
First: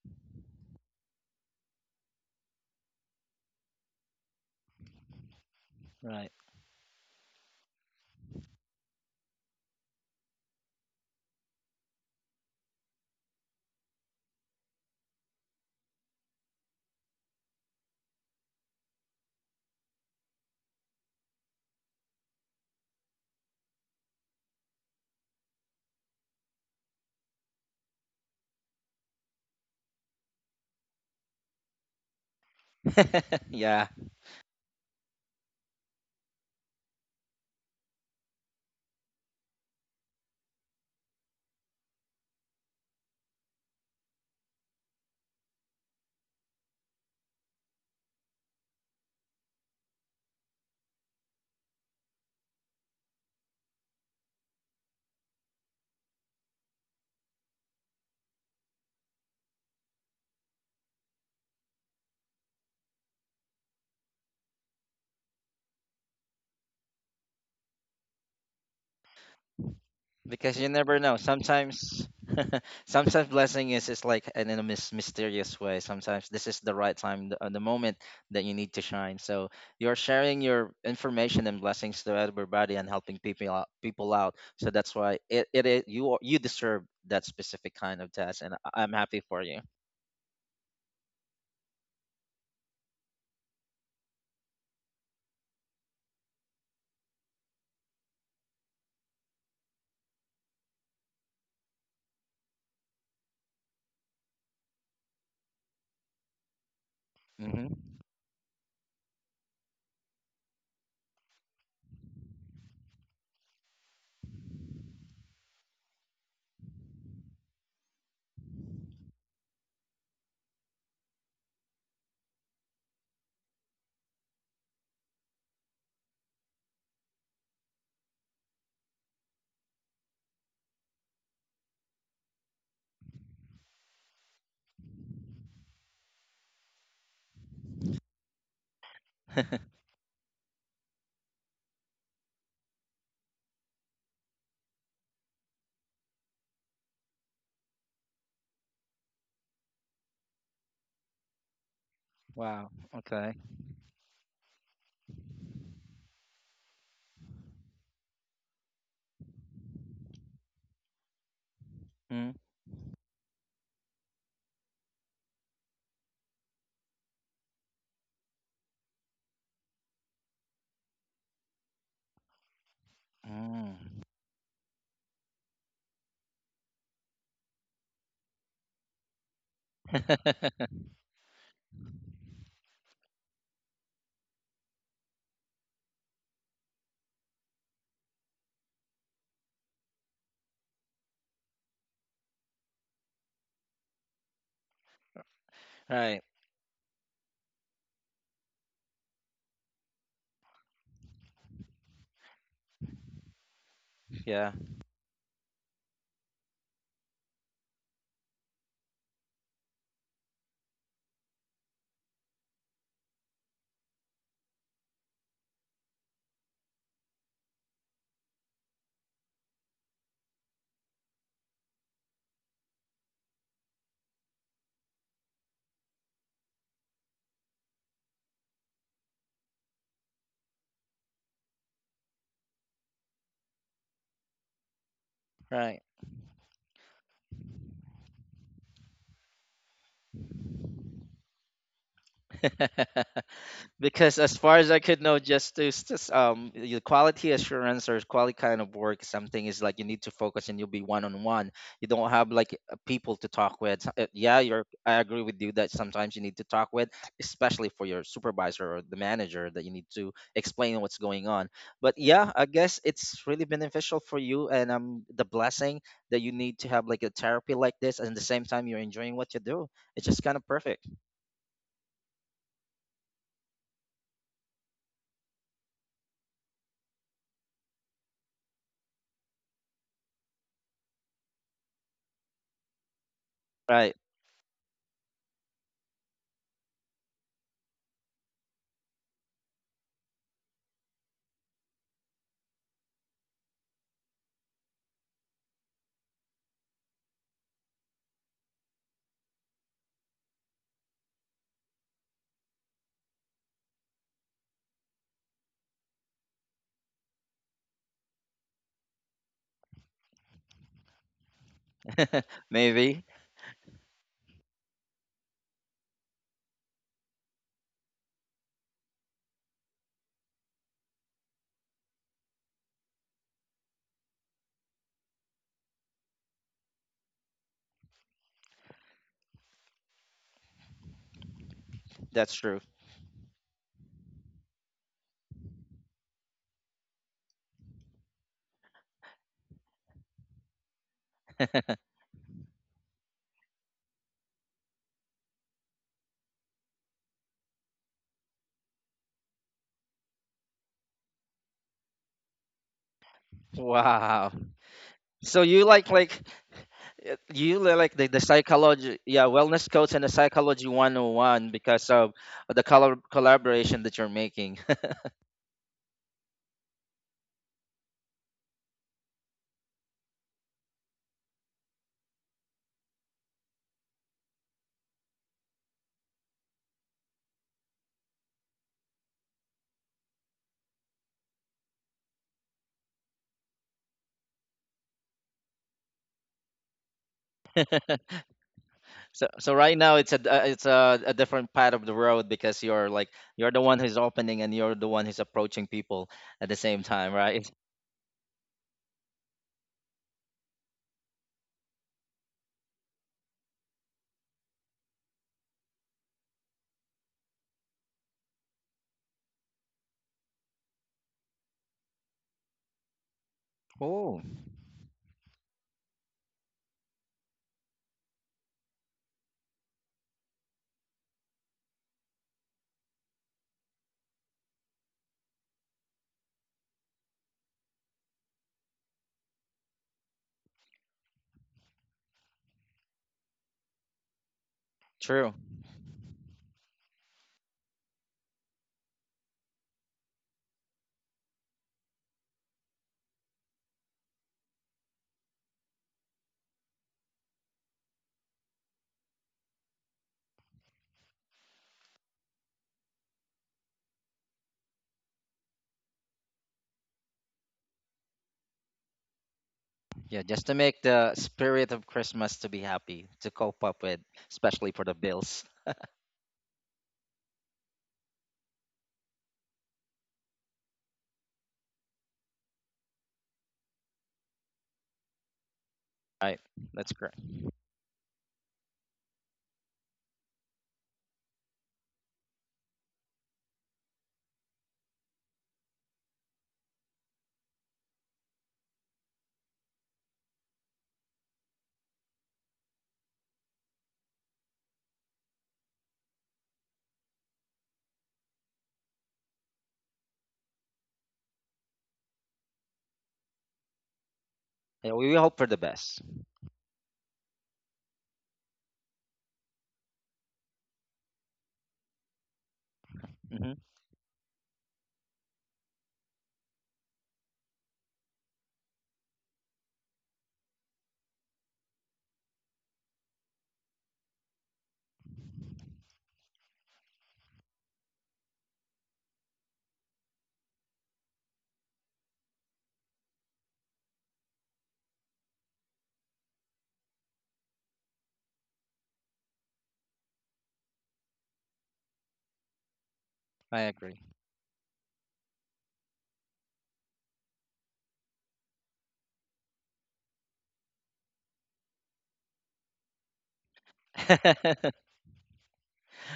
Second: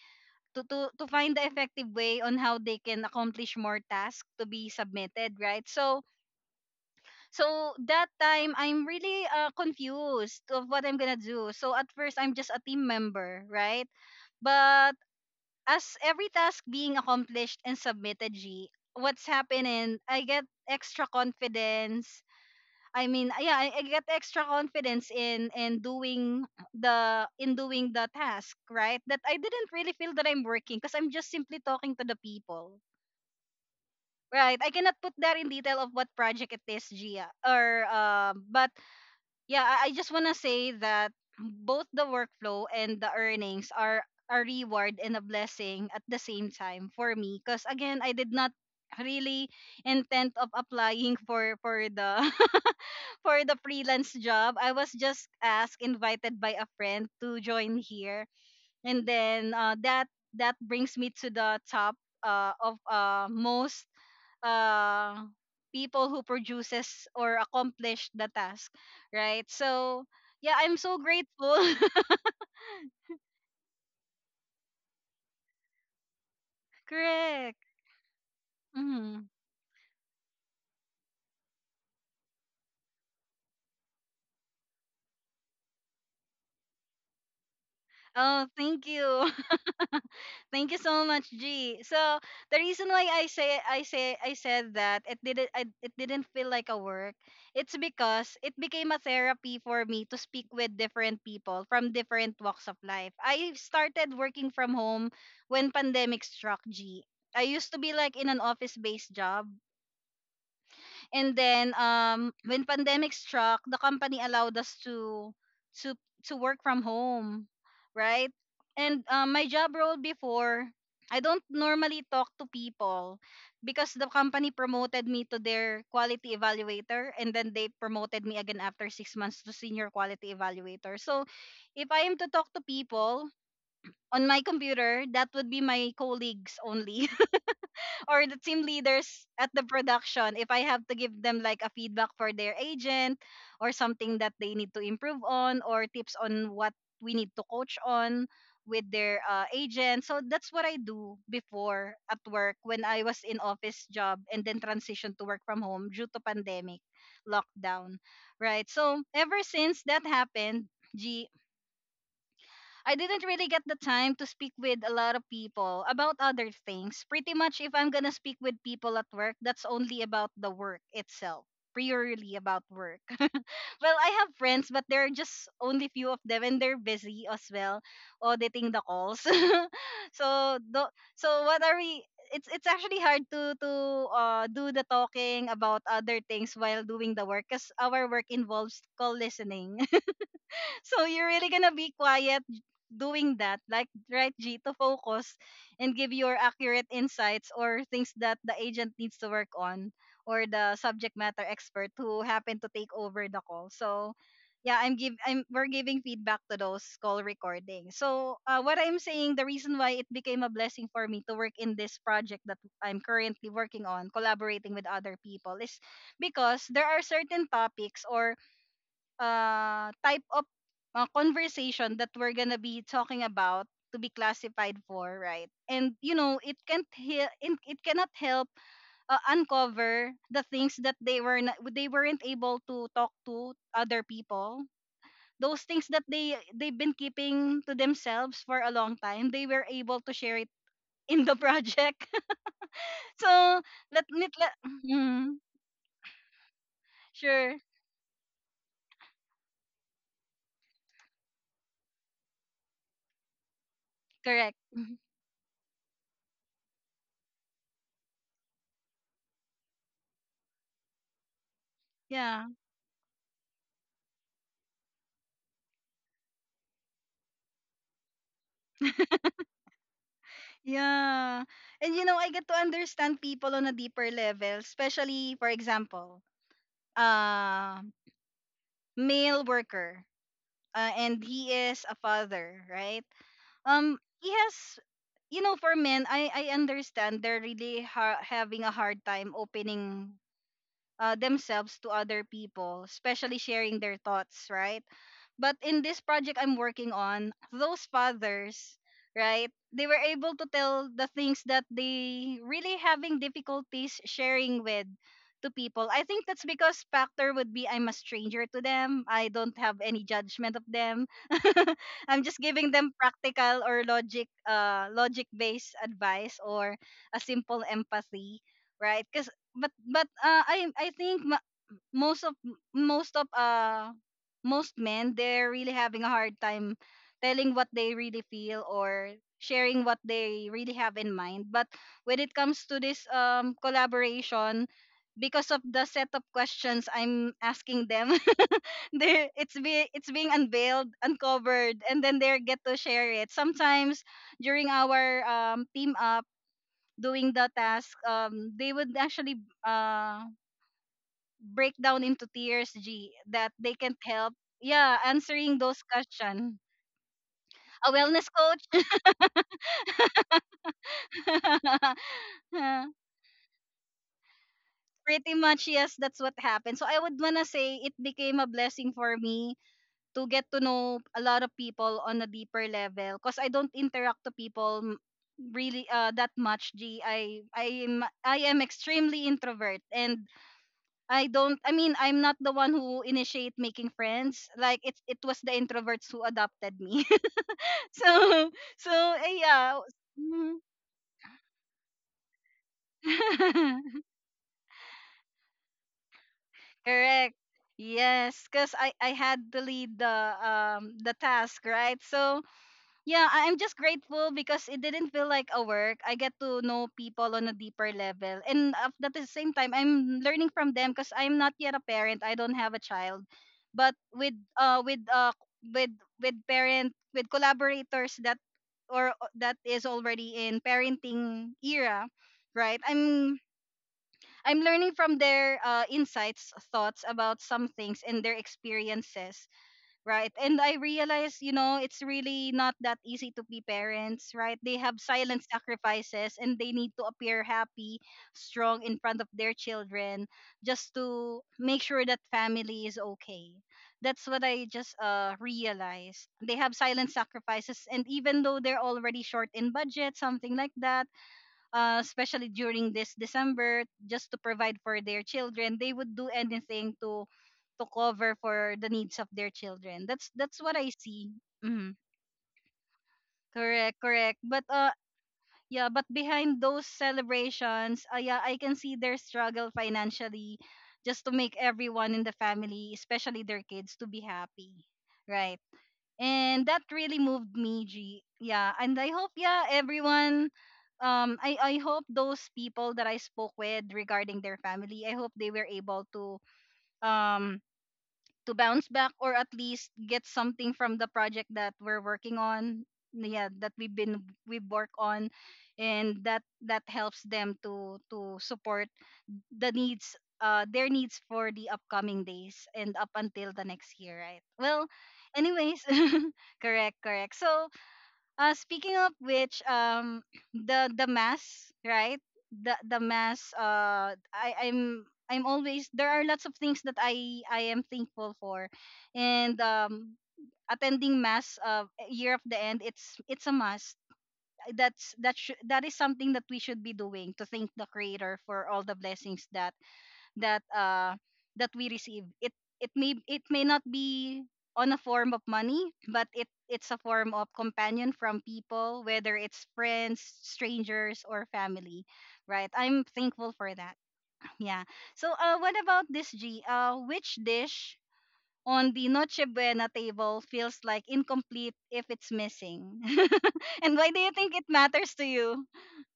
to, to find the effective way on how they can accomplish more tasks to be submitted, right? So
Right.
so that time I'm really confused of what I'm gonna do. So at first I'm just a team member, right? But as every task being accomplished and submitted, G, what's happening, I get extra confidence. I mean, yeah, I get extra confidence in in doing the task, right? That I didn't really feel that I'm working because I'm just simply talking to the people.
<laughs> Yeah.
Right, I cannot put that in detail of what project it is, Gia, or but yeah, I just want to say that both the workflow and the earnings are a reward and a blessing at the same time for me because again, I did not really intent of applying for the <laughs> for the freelance job. I was just asked invited by a friend to join here and then that brings me to the top of most uh, people who produces or accomplish the task, right? So yeah,
Because you
I'm so
never know.
grateful.
Sometimes,
<laughs>
<laughs> sometimes blessing is like in a mysterious way. Sometimes this is the right time, the
Correct.
moment that you need to shine.
Mhm.
So you're sharing your information and blessings to everybody and helping people out, people out. So that's why it, it is you are- you deserve that specific kind of test,
Oh,
and
thank
I- I'm happy
you.
for you.
Thank you so much, G. So the reason why I said that it didn't it didn't feel like a work. It's because it became a therapy for me to speak with different people from different walks of life. I started working from home when pandemic struck, G. I used to
Hmm.
be like in an office-based job and then when pandemic struck, the company allowed us to to to work from home, right? And my job role before, I don't normally talk to people because the company promoted me to their quality evaluator and then they promoted me again after 6 months to senior quality evaluator. So, if I am to talk to people on my computer, that would be my colleagues only or the team leaders at the
<laughs>
production if I have to give them like a feedback for their agent or something that they need to improve on or tips on what we need to coach on with their agent. So that's what I do before at work
Wow.
when I was
Okay.
in office job and then transition to work from home due to pandemic lockdown, right? So ever since that happened, G,
Mm.
I didn't really get the time to speak with a lot of people about other things. Pretty much, if I'm gonna speak with people at work, that's only about the work itself, purely about work. <laughs> Well,
Mm.
I have friends, but there are just only few of them, and they're busy as well, auditing the calls. <laughs> so, do, so what are we? It's actually hard to do the talking about other things while doing the work, cause our work involves call listening. <laughs> So you're really gonna be quiet doing that, like, right, G, to focus and give
Right.
your accurate insights or things that the agent needs to work on or the subject matter expert who happened to take over the call. So
Yeah.
yeah, I'm give I'm we're giving feedback to those call recordings. So what I'm saying, the reason why it became a blessing for me to work in this project that I'm currently working on collaborating with other people is because there are certain topics or type of conversation that we're gonna be talking about to be classified for, right? And you know, it cannot help uncover the things that they were not, they weren't able to talk to other people. Those things
Right.
that they've been keeping to themselves for a long time, they were able to share it in the project. <laughs>
<laughs>
So let
Because
me
as
let,
far as I could know,
mm,
just to just, your quality
sure,
assurance or quality kind of work, something is like you need to focus and you'll be one on one. You don't have like people to talk with. Yeah,
correct.
you're. I agree with you that sometimes you need to talk with, especially for your supervisor or the manager, that you need to explain what's going on. But yeah,
Yeah.
I guess it's really beneficial for you, and the blessing that you need to have like a therapy like this, and at the same time you're enjoying what you do. It's just kind of perfect,
Yeah. And you know, I get to understand people on a deeper level, especially for example, uh male worker, and he is a father, right?
right?
Um, he has, you know, for men, I understand they're really having a hard time opening themselves to other people, especially sharing their thoughts, right? But in this project I'm working on, those fathers, right? They were able to tell the things that they really having difficulties sharing with to people. I think that's because factor would be I'm a stranger to them. I don't have any judgment of them. <laughs> I'm just giving them
Maybe
practical or logic based advice or a simple empathy, right? Cuz but I think most of most of most men, they're really having a hard time telling what they really feel or sharing what they really have in mind. But when
that's
it
true.
comes to this collaboration, because of the set of questions I'm asking them, <laughs> they it's be it's being unveiled,
<laughs>
uncovered, and then they get to share it. Sometimes during our team up, doing the task, um, they would actually uh break down into tears, G, that they can't
Wow.
help. Yeah,
So
answering
you
those
like
questions.
you
A
like the
wellness coach.
psychology yeah wellness coach and the psychology 101 because
<laughs>
of the
Uh,
color collaboration that you're making. <laughs>
Pretty much, yes, that's what happened. So I would wanna say it became a blessing for me to get to know a lot of people on a deeper level because I don't interact to people really that much, G. I am extremely introvert. And I don't I mean I'm not the one who initiate making friends, like it was the introverts who adopted me. <laughs> So, so,
So
eh,
so right
yeah.
now it's a d- uh,
Mhm.
it's a, a different part of the road because you're like you're the one who's
<laughs>
opening and you're the one who's approaching people at the same time,
Correct.
right?
Yes, because I had to lead the task, right? So yeah, I'm just grateful because it didn't feel like a work. I get to know people on a deeper level. And at the same time, I'm learning from them because I'm not yet a parent. I don't have a child. But
Oh,
uh with uh with with parent, with collaborators that that is already in parenting era, right? I'm learning from their insights, thoughts about some things and their experiences, right? And I realize, you know, it's really not that easy to be parents, right? They have
true.
silent sacrifices and they need to appear happy, strong in front of their children just to make sure that family is okay. That's what I just realized. They have silent sacrifices, and even though they're already short in budget, something like that, especially during this December, just to provide for their children, they would do anything to cover for the needs of their children.
Yeah,
That's
just to
that's what
make
I
the
see.
spirit of
Hmm.
Christmas to be happy to cope up
Correct,
with,
correct. But
especially for the bills.
yeah, but behind those celebrations, yeah, I can see their struggle financially, just to make everyone in the family, especially their kids, to be happy. Right.
Right.
And that
That's correct.
really moved me, G. Yeah, and I hope, yeah, everyone, um, I hope those people that I spoke with regarding their family, I hope they were able um to bounce back or at least get something from the project that we're working on, yeah, that we've been we work on, and that that helps them to support the needs their needs for the upcoming days and up until the next year, right? Well,
Yeah, we hope for the
anyways.
best.
<laughs> Correct. So speaking of which, um, the mass, right, the mass,
Hmm.
I I'm always, there are lots of things that I am thankful for. And um, attending mass, year of the end, it's a must. That is something that we should be doing to thank the creator for all the blessings that that uh that we receive it. It may not be on a form of money, but it's a form of companion from people, whether it's friends, strangers, or family, right? I'm thankful
I
for that.
agree.
Yeah. So what about this, G? Which dish on the noche buena table feels like incomplete if it's missing? <laughs> And why do you think it
<laughs>
matters to you?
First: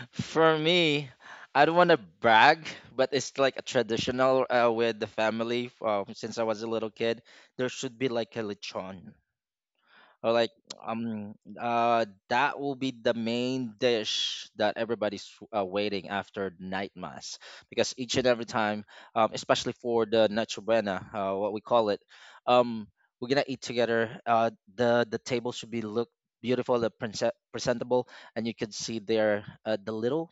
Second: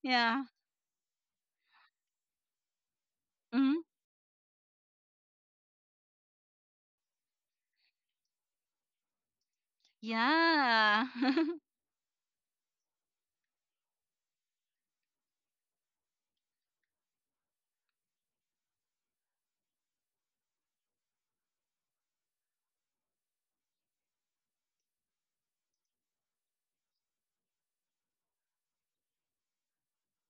Yeah.
For me, I don't want to brag, but it's like a
Hmm.
traditional with the family, since I was a little kid. There should be like a lechon, or like
Yeah.
um that will be the main dish that everybody's waiting after night mass, because each and every time, especially for the Nacho Buena, what we call it. um we're gonna eat together. The table should be look beautiful, the presentable, and you can see there, the little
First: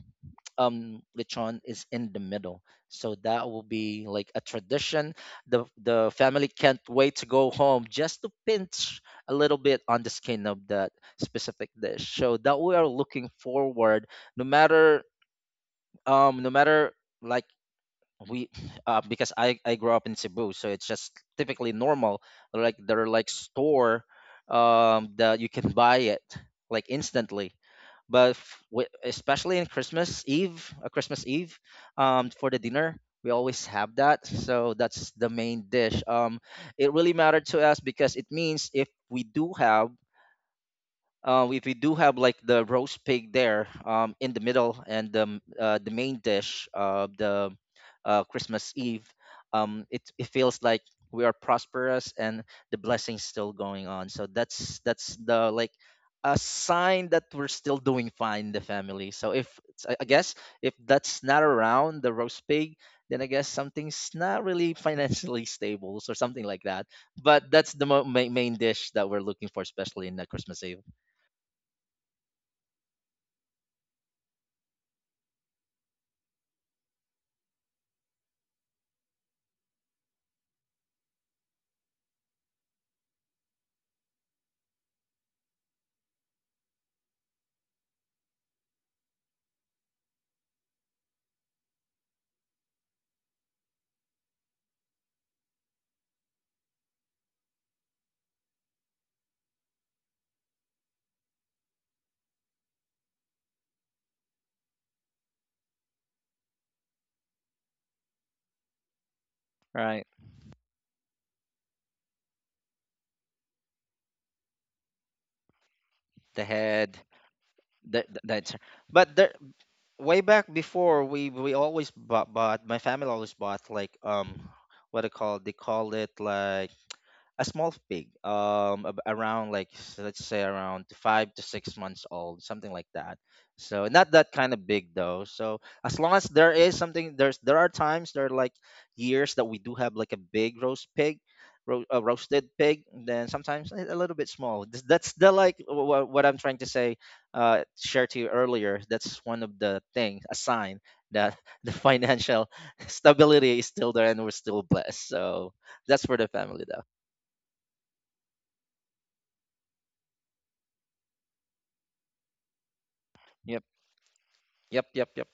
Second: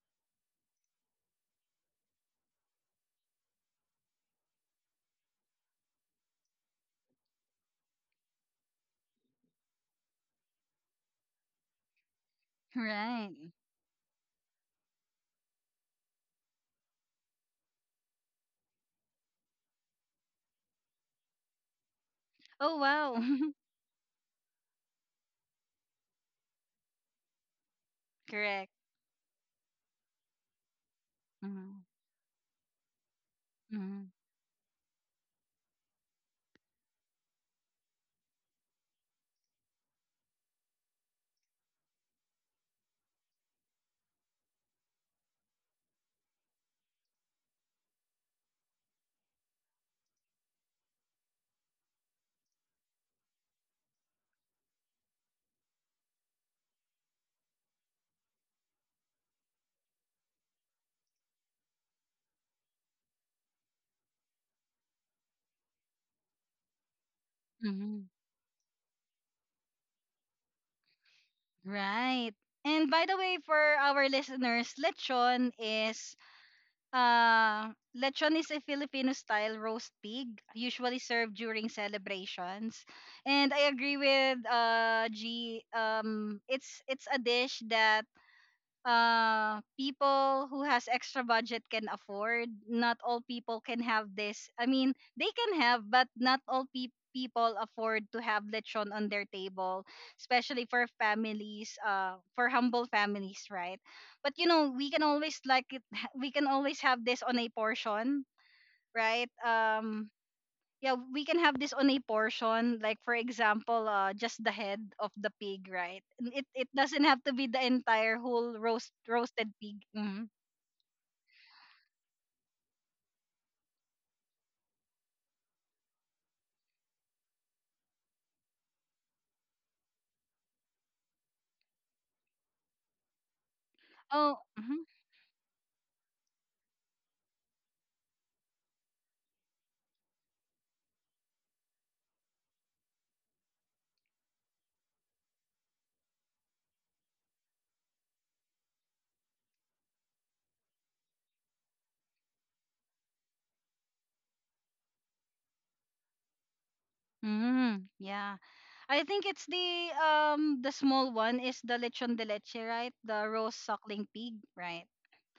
lechon is in the middle, so that will be like a tradition. The family can't wait to go home just to pinch a little bit on the skin of that specific dish, so that we
<laughs>
are looking
Right.
forward, no matter no matter like we because I grew up in Cebu, so it's just typically normal.
Oh
Like there are
wow.
like
<laughs>
store that you can buy it like instantly. But
Correct.
especially in Christmas Eve,
Mm-hmm.
for the dinner, we always have
Hmm.
that. So that's the main dish. It really mattered to us, because it means if we do have, like the roast pig there, in the middle, and the main dish of the Christmas Eve. It feels like we are prosperous and the blessings still going on. So that's the, a sign that we're still doing fine in the family. So if it's- I guess, if that's not around the roast pig, then I guess something's not really <laughs> financially stable or something like that. But that's the
Hmm.
main dish that we're looking for, especially in the Christmas Eve.
Right. And by the way, for our listeners, lechon is a Filipino style roast pig, usually served during celebrations. And I agree with G. It's a dish that people who has extra budget can afford. Not all people can have this, I mean they can have but not all people afford to have lechon on their table, especially for families, for humble families, right? But you know, we can always like it, we can always have this on a portion, right?
Right.
Um, yeah, we can have this on a portion, like for example, just the head of the pig, right? And it
The
it
head.
doesn't have to be the
That
entire
that- that's
whole
but there
roasted pig.
way
Hmm.
back before, we always bought, bought my family always bought like what they call it like a small pig, around, let's say around 5 to 6 months old, something like that, so not that
Oh,
kind of
hmm.
big though. So as long as there is something, there are times, there are like years that we do have like a big roast pig, a roasted pig, then sometimes a little bit small. Th- that's the like What I'm trying to say, share to you earlier, that's one of the things, a sign that <laughs> the financial <laughs> stability is still there and we're still blessed, so that's for the family though.
Hmm. Yeah, I think it's the small one is the lechon de leche, right? The roast
Yep.
suckling pig, right?
Yep. Yep. Yep.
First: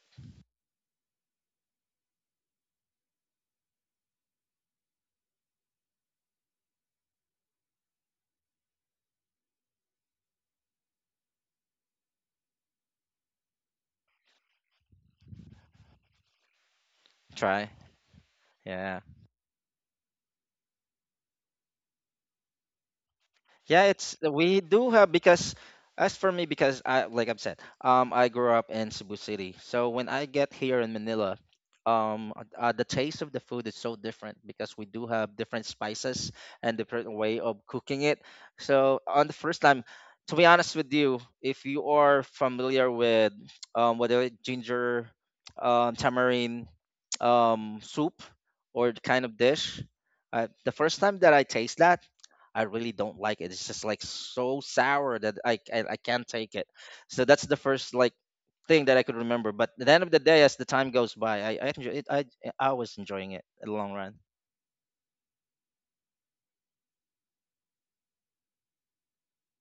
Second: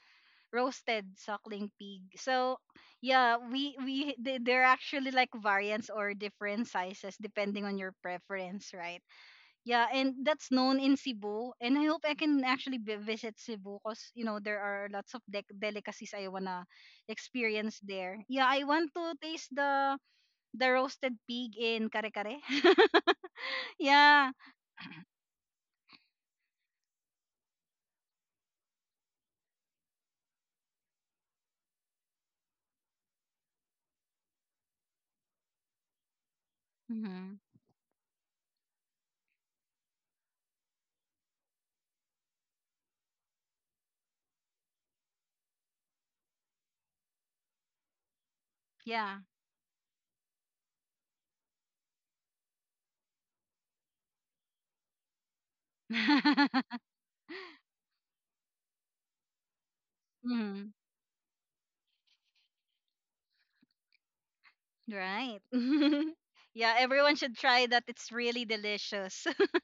Roasted suckling pig. So yeah, we they're actually like variants or different sizes depending on your preference, right? Yeah, and that's known in Cebu. And I hope I can actually visit Cebu because, you know, there are lots of dec delicacies I wanna
Try.
experience there. Yeah, I want
Yeah.
to taste the roasted pig in Kare Kare. <laughs>
Yeah, it's
Yeah.
we do have, because as for me, because I, like I've said, I grew up in Cebu City, so when I get here in Manila, um, the taste of the food is so different, because we do have different spices and different
Hmm.
way of cooking it. So on the first time, to be honest with you, if you are familiar with <tsk> whether it ginger, tamarind, soup, or the
Yeah.
kind of dish, the first time that I taste that, I really don't like it. It's just like so sour that I can't take it.
<laughs>
So that's the first like thing that I could remember. But at the end of the day, as the
Hmm.
time goes by, I enjoy it. I was enjoying it in the long run.
Right. <laughs> Yeah, everyone should try that. It's really delicious. <laughs>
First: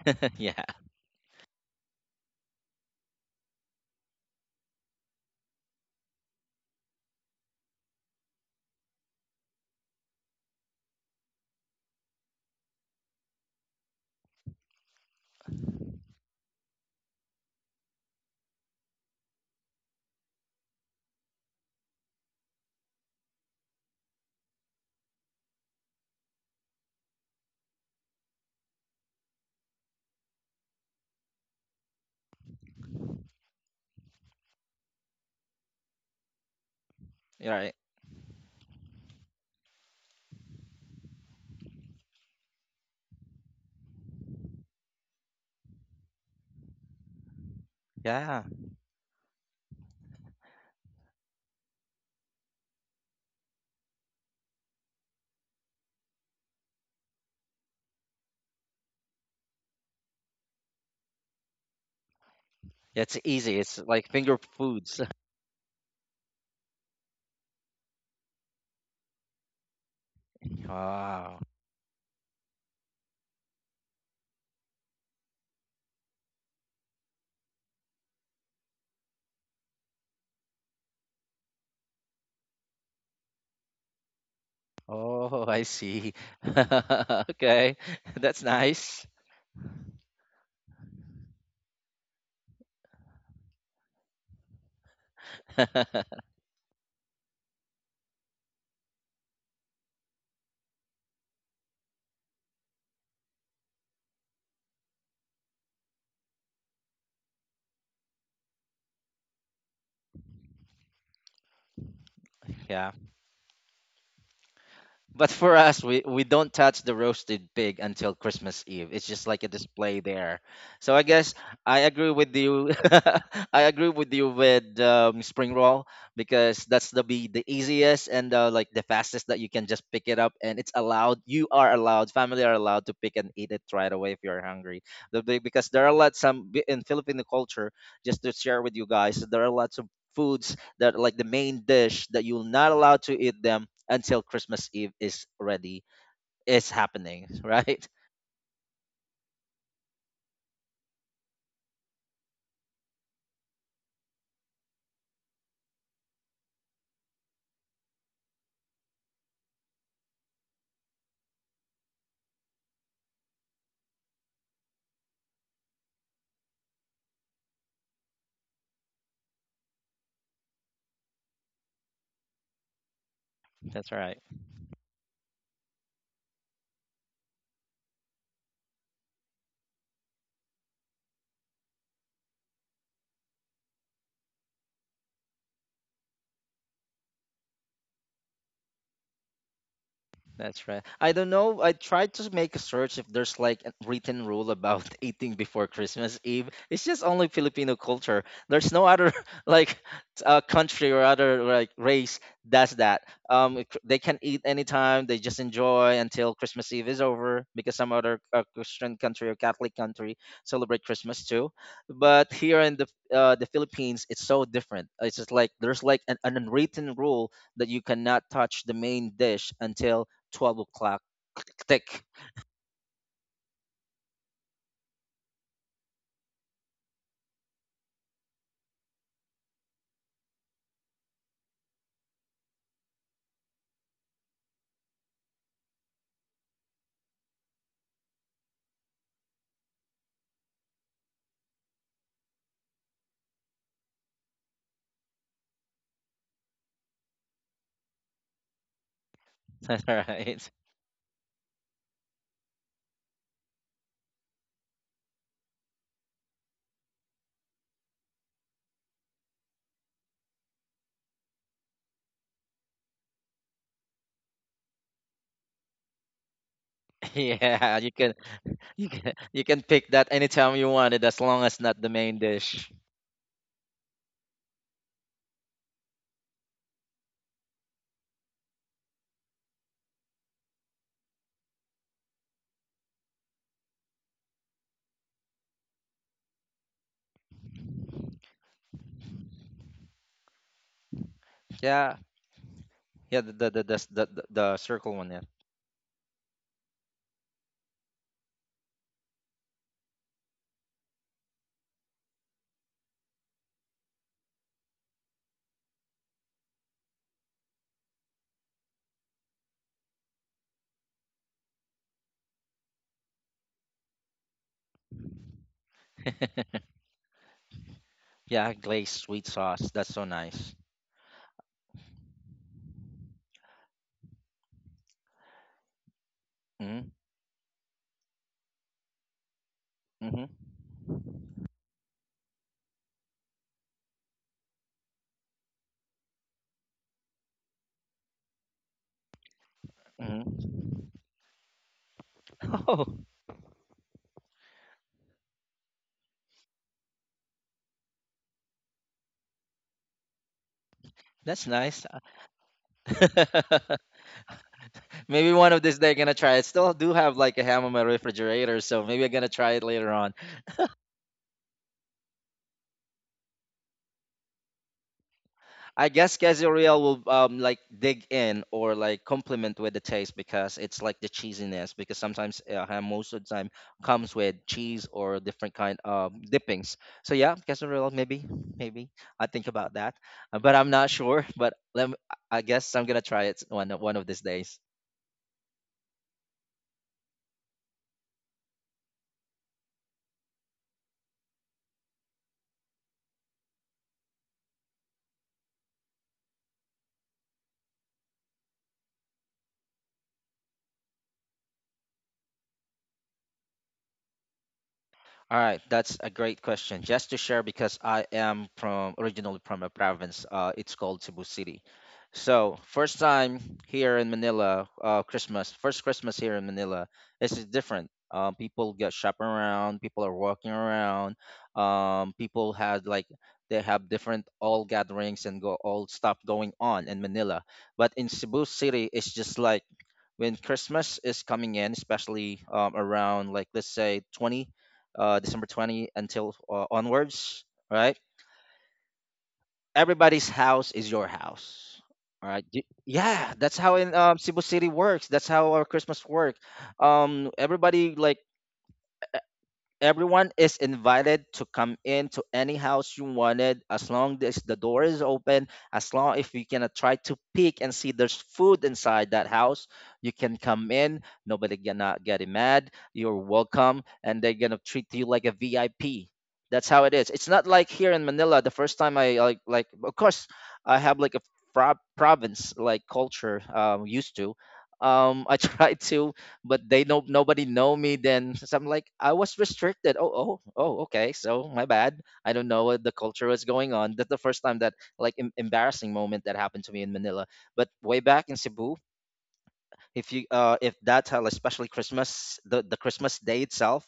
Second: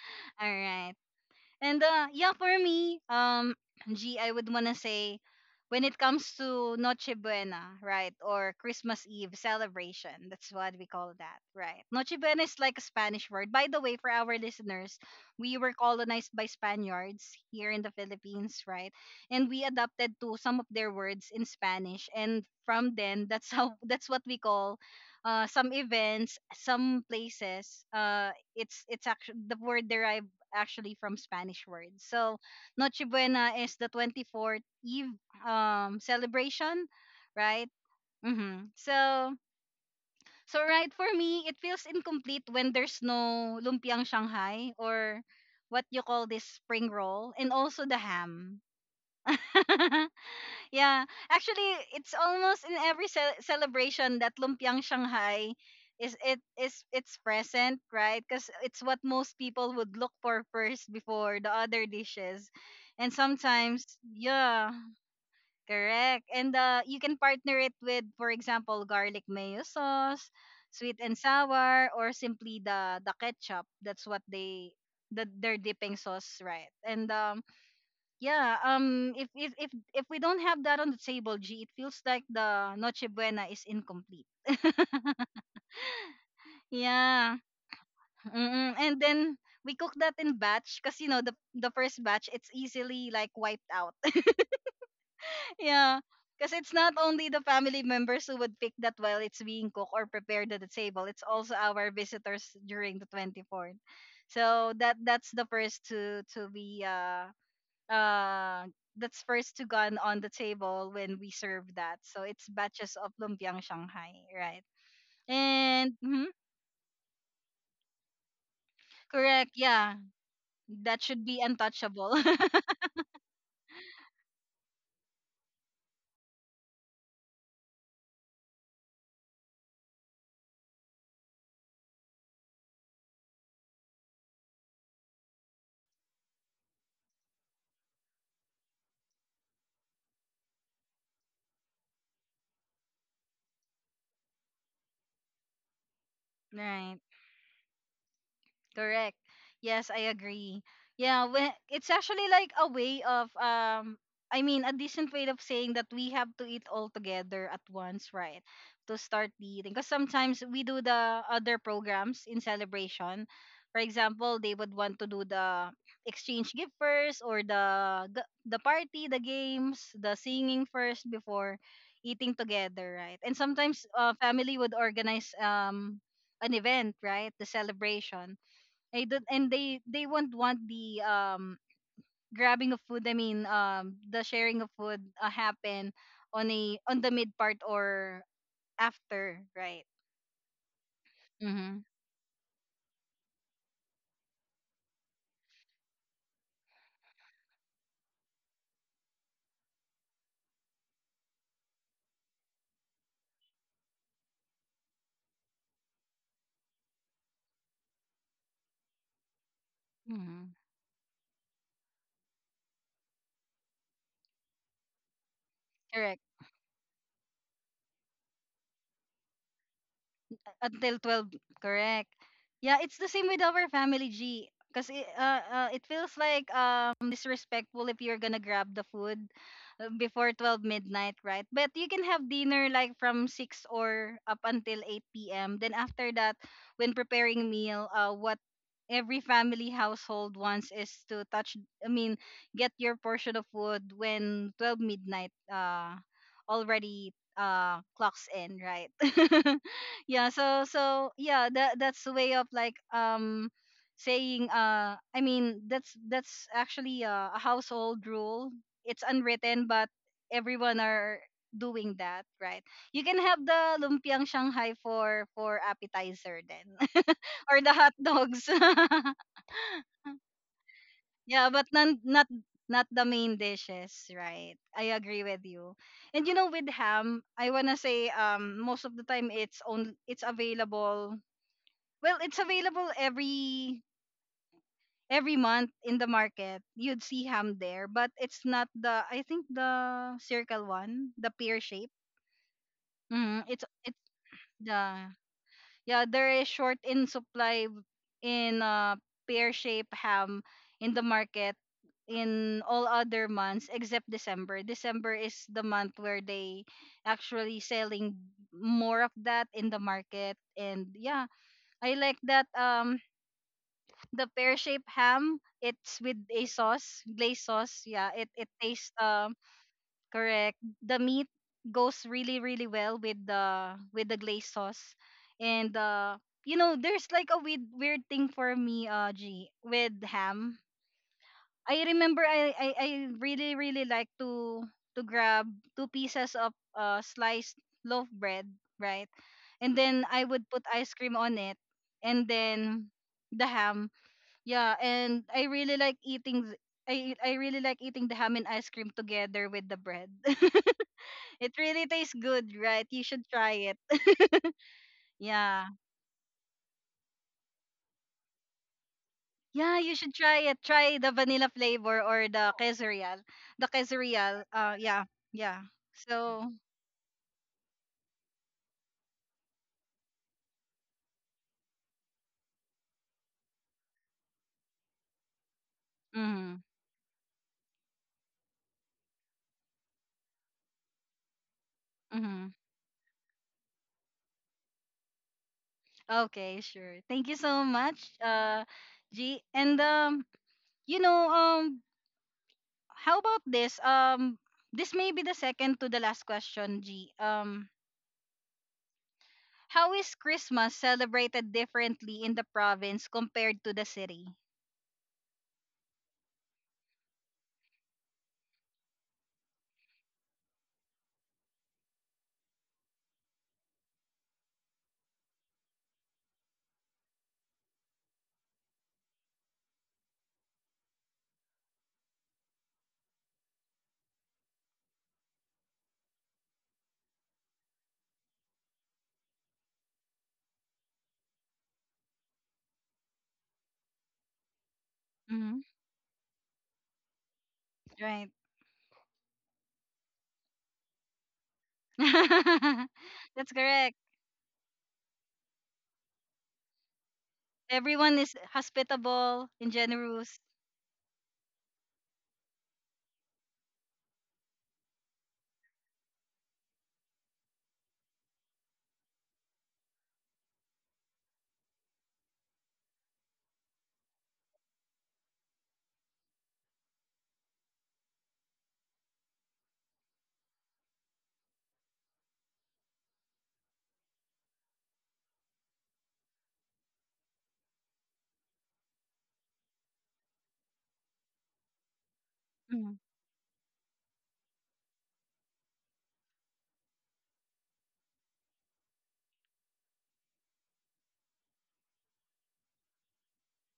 <laughs>
All
yeah.
right. And yeah, for me, <clears throat> G, I would wanna say, when it comes to Noche Buena, right, or Christmas Eve celebration, that's what we call that, right? Noche Buena is like a Spanish word. By the way, for our listeners, we were colonized by Spaniards here in the Philippines, right? And we adapted to some of their words in Spanish, and from then, that's how <laughs> that's what we call. Some events, some places, it's actually the word derived actually from Spanish words. So Noche Buena is the 24th Eve celebration,
You're
right?
right.
Hmm. So so right, for me, it feels incomplete when there's no lumpiang Shanghai or what you call this spring roll, and also the
Yeah.
ham. <laughs> Yeah, actually, it's almost in every celebration that lumpiang Shanghai is it is it's present, right? Because it's what most people would look for first before the other dishes,
Yeah,
and
it's easy. It's
sometimes,
like finger
yeah,
foods. <laughs>
correct. And you can partner it with, for example, garlic mayo sauce, sweet and
Wow.
sour, or simply the ketchup. That's what they, their dipping sauce, right? And yeah if we don't have that on the table, G, it feels like the Noche Buena is incomplete.
Oh, I see. <laughs>
Yeah.
okay. <laughs> That's
mm
nice.
and then we cook that in batch because the first batch it's easily like wiped out. <laughs> Yeah,
<laughs>
because it's not only the family members who would pick that while it's being cooked or prepared at the table, it's also our visitors during the 24th. So that's the first to be uh that's first to gone on the table when we serve that. So it's
yeah.
batches of lumpiang Shanghai, right?
But for us, we,
And
we
mhm,
don't touch the roasted pig until Christmas Eve. It's just like a
correct,
display
yeah,
there. So I
that
guess
should be
I agree
untouchable.
with you.
<laughs>
<laughs> I agree with you with, spring roll, because that's the be the easiest, and like the fastest, that you can just pick it up, and it's allowed. You are allowed. Family are allowed to pick and eat it right away if you're hungry. Because there are lots some in Filipino culture. Just to share with you guys, there are lots of foods that are like the main dish that you're not allowed to eat them until Christmas Eve is ready is
Right?
happening, <laughs> right?
Correct. Yes, I agree. Yeah, when it's actually like a way of a decent way of saying that we have to eat all together at once, right? To start the eating. Because sometimes we do the other programs in celebration. For example, they would want to do the exchange gift first, or the the party, the games, the singing first before eating together, right? And
That's
sometimes
right.
family would organize an event, right? The celebration, I don't, and they won't want the grabbing of food. The sharing of food happen on a on the mid part or after, right?
That's right. I don't know. I
Mm-hmm.
tried to make a search if there's like a written rule about <laughs> eating before Christmas Eve. It's just only Filipino culture. There's no other, <laughs> like, country or other like race does that. They can eat anytime. They just enjoy until Christmas Eve is over, because some other, Christian country or Catholic country
Mm-hmm.
celebrate Christmas too. But here in the Philippines, it's so different. It's just like there's like an,
Correct.
an unwritten rule that you cannot touch the main dish until 12 o'clock,
Until 12,
tick,
correct. Yeah, it's the same with our family, G. Because it feels like disrespectful if you're gonna grab the food before 12 midnight, right? But you can have dinner like from 6 or up until 8 p.m. Then after that, when preparing meal, what every family household wants is to touch, I mean, get your portion of food when 12 midnight already clocks in, right? <laughs>
<laughs>
Yeah,
right.
so yeah, that's a way of like saying, that's actually a household rule. It's unwritten, but everyone are doing that, right? You can have the lumpiang shanghai for appetizer, then
<laughs>
<laughs> or
yeah,
the
you
hot
can
dogs.
you can you
<laughs>
can pick that anytime you wanted, as long
Yeah,
as
but
not the
none,
main
not
dish.
not the main dishes, right? I agree with you. And you know, with ham, I want to say, most of the time it's on it's available. Well, it's available every month in the market. You'd see ham there, but it's not the, I think, the circle one, the pear
Yeah.
shape.
Yeah, the the
Mm,
the
it's
the, the,
it's
the the circle one.
the
Yeah,
yeah, there is short in supply in pear shape ham in the market in all other months except December. December is the month where they actually selling more of that in the market. And yeah, I like that, the pear shaped ham. It's with a sauce, glazed sauce. Yeah, it
yeah
it
glazed
tastes
sweet sauce, that's so nice.
correct. The meat goes really really well with the glazed sauce. And you know,
Mm-hmm,
there's like a weird thing for me, G, with
mm-hmm,
ham. I remember I really really like to grab two pieces of sliced loaf bread, right? And then I would
mm-hmm.
put ice cream on it, and
<laughs> oh,
then the ham, yeah, and I really like I really like eating the ham and ice cream together with the bread. <laughs>
that's
It
nice.
really tastes good, right? You
<laughs>
should try it. <laughs>
maybe one of
Yeah.
these days I'm gonna try it, still do have like a ham in my refrigerator, so maybe I'm gonna try it
Yeah,
later
you
on.
should try it. Try the vanilla flavor or the quesadilla. The quesadilla. Yeah. Yeah.
I guess
So,
quesadilla will like dig in, or like complement with the taste, because it's like the cheesiness, because sometimes, ham most of the time comes with cheese or different kind of
mhm.
dippings. So yeah, quesadilla maybe, maybe I think about that. But I'm not sure. But let me, I
Mhm.
guess I'm gonna try it one of these days.
Okay, sure. Thank you so much. G, and you know um how about this? This may be the second to the last question, G. How is Christmas celebrated differently in the province compared to the city?
All right, that's a great question. Just to share, because I am from originally from a province, it's called Cebu City. So first time here in Manila, first Christmas here in Manila, this is different. People get shopping around, people are walking around, people had like they have different all gatherings and go all stuff going on in Manila. But in Cebu City, it's just like when Christmas is coming in, especially, around, like, let's say 20 uh, December
Hmm.
20 until, onwards, right?
Right.
Everybody's house is your house. All right. Y-
<laughs>
Yeah, that's
That's
how in,
correct.
Cebu City works. That's how our Christmas work. Everybody like
Everyone is hospitable and
everyone
generous.
is invited to come in to any house you wanted, as long as the door is open. As long, if you cannot, try to peek and see there's food inside that house, you can come in. Nobody gonna get mad, you're welcome, and they're gonna treat you like a VIP. That's how it is. It's not like here in Manila. The first time, I, like, of course, I have like a province, like, culture, used to, I <laughs> try to, but they know nobody know me then. <laughs> so I'm like, I was restricted. Oh, oh, oh, okay. So my bad, I don't know what the
Mhm.
culture was going on. That's the first time that like embarrassing moment that happened to me in Manila. But way back in Cebu, if you if that especially Christmas, the Christmas day itself,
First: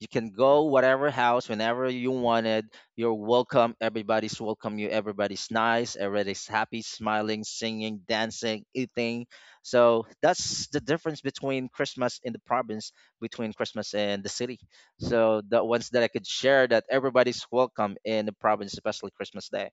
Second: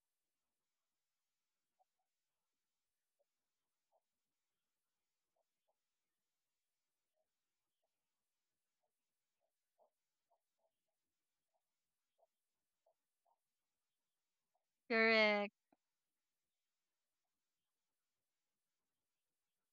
you can go whatever house whenever you wanted. You're welcome. Everybody's welcome you. Everybody's nice. Everybody's happy, smiling, singing, dancing, eating. So that's the difference between Christmas in the province, between Christmas and the city. So
Correct.
the ones that I could share, that everybody's welcome in the province, especially Christmas Day.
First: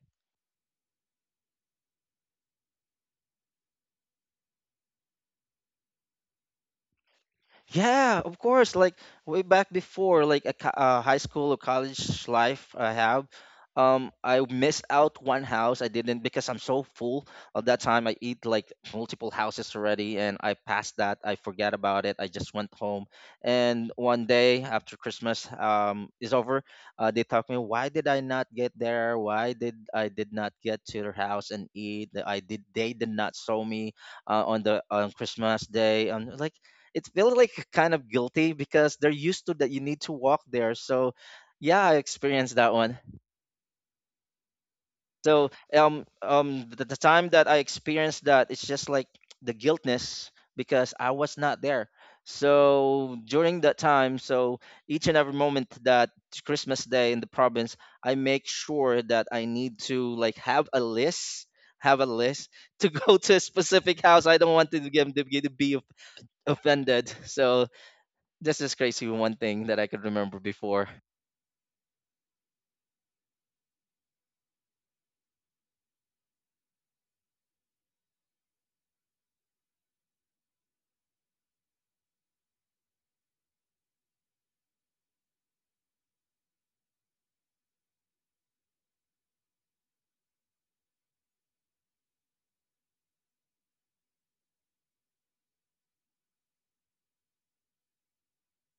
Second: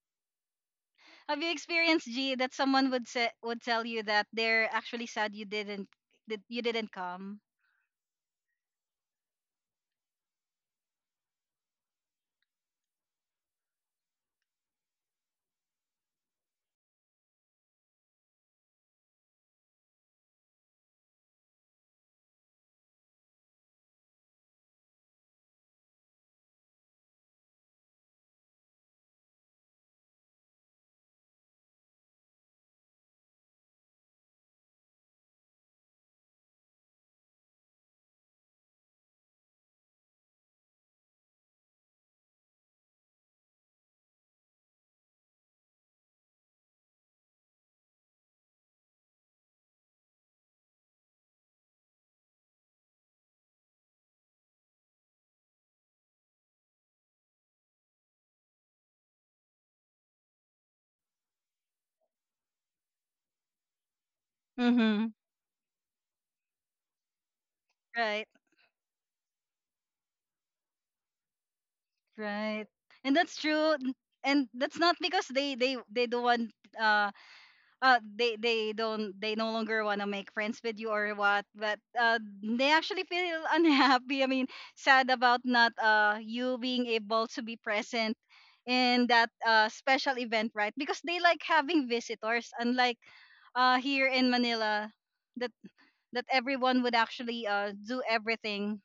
Have you experienced, G, that someone would say, would tell you that they're actually sad you didn't, that you didn't come?
Yeah, of course. Like way back before, like a high school or college life I have, I missed out one house. I didn't, because I'm so full. At that time, I eat like multiple houses already, and I passed that. I forgot about it. I just went home. And one day after Christmas, is over, they talked me. Why did I not get there? Why did I did not get to their house and eat? I did. They did not show me, on Christmas day. I'm like it feels like <laughs> kind of guilty because they're used to that you need to walk there. So yeah, I experienced that one. So the time that I experienced that, it's just like the guiltness because I was not there. So during that time, so each and every moment that Christmas Day in the province, I make sure that I need to like have a list to go <laughs> to a specific house. I don't want to get
Mm-hmm.
them to be offended. So
Right,
this is crazy one thing that I could remember before.
right. And that's true. And that's not because they they don't want uh they don't, they no longer want to make friends with you or what, but they actually feel <laughs> unhappy, sad about not you being able to be present in that special event, right? Because they like having visitors, unlike here in Manila, that that everyone would actually do everything.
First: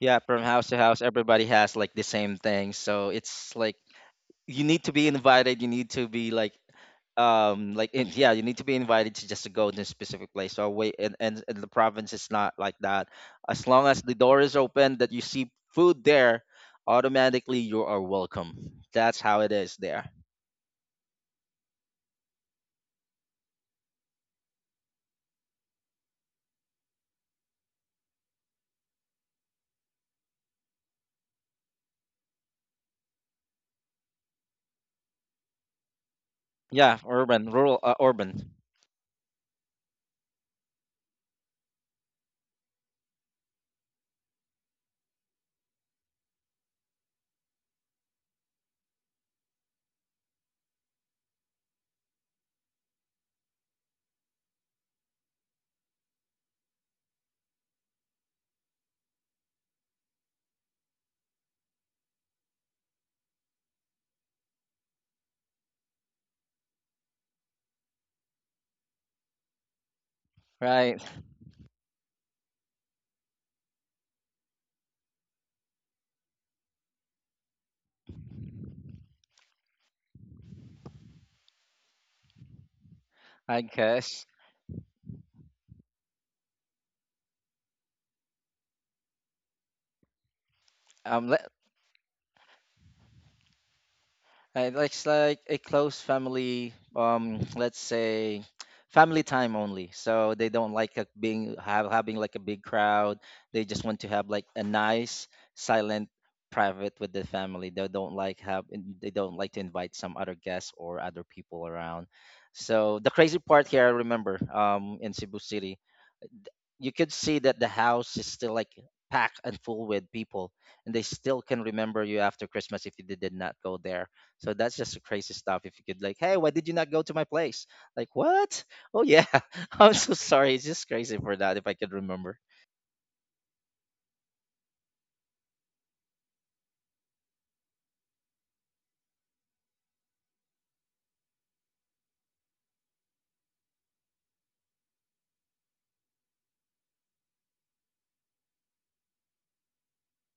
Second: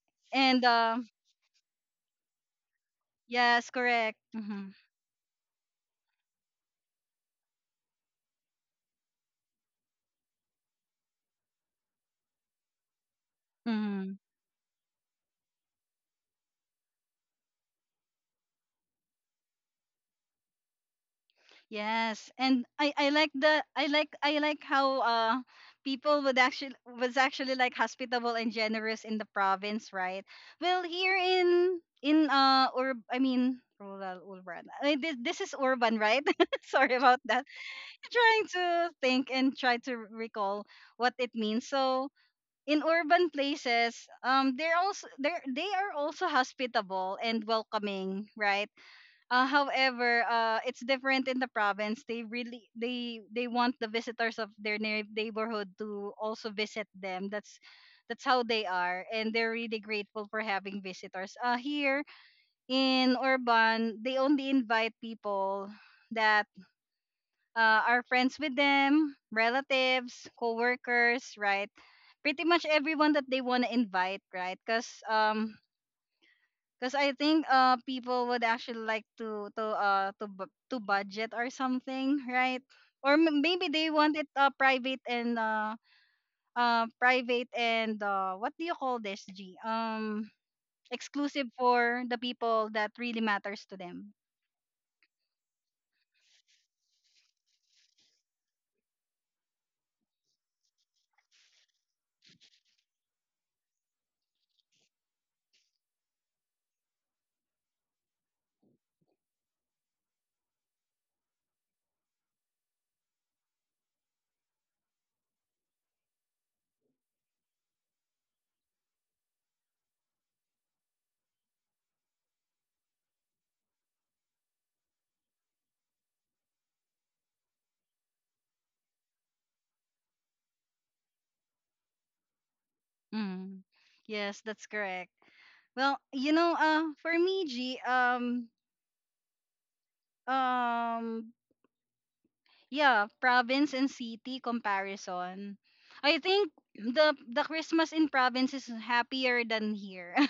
Yeah, from
And
house to
uh,
house, everybody has like the same thing. So it's
yes,
like
correct,
you
mm-hmm.
need to be invited. You need to be like yeah, you need to be invited to just to go to a specific place so wait and the province is not like that. As long as the
Mm-hmm.
door is open that you see food there, automatically you are welcome. That's how it is there.
Yes, and I like the, I like how people would actually, was actually, like hospitable and generous in the province, right? Well, here in or I mean, rural urban. I mean, this is urban, right? <laughs> Sorry
Yeah,
about that.
urban rural,
Trying
urban.
to think and try to recall what it means. So in urban places, they're also, they are also hospitable and welcoming, right? However, it's different in the province. They really, they want the visitors of their neighborhood to also visit them. That's how they are, and they're really grateful for having visitors. Here in Urban, they only invite people that are friends with them, relatives,
Right.
co-workers, right? Pretty much everyone that they want to invite, right? Because I think people would actually like to to budget or something, right? Or
I
maybe they want
guess.
it private and private, and what do you call this, G,
um let,
exclusive for the people that really matters to them.
It looks like a close family, let's say family time only. So they don't like a being have having like a big crowd. They just want to have like a nice, silent, private with the family. They don't like to invite some other guests or other people around. So the crazy part here, I remember, in Cebu City, you could see that the house is still like packed and full with people, and they still can remember you after Christmas if you did not go there. So that's just the crazy stuff. If you could like, hey, why did you not go to my place? Like what? Oh yeah. <laughs> I'm so sorry. It's just crazy for that if I could remember.
Mm. Yes, that's correct. Well, you know, for me, G, um, yeah, province and city comparison. I think the Christmas in province is happier than here. <laughs>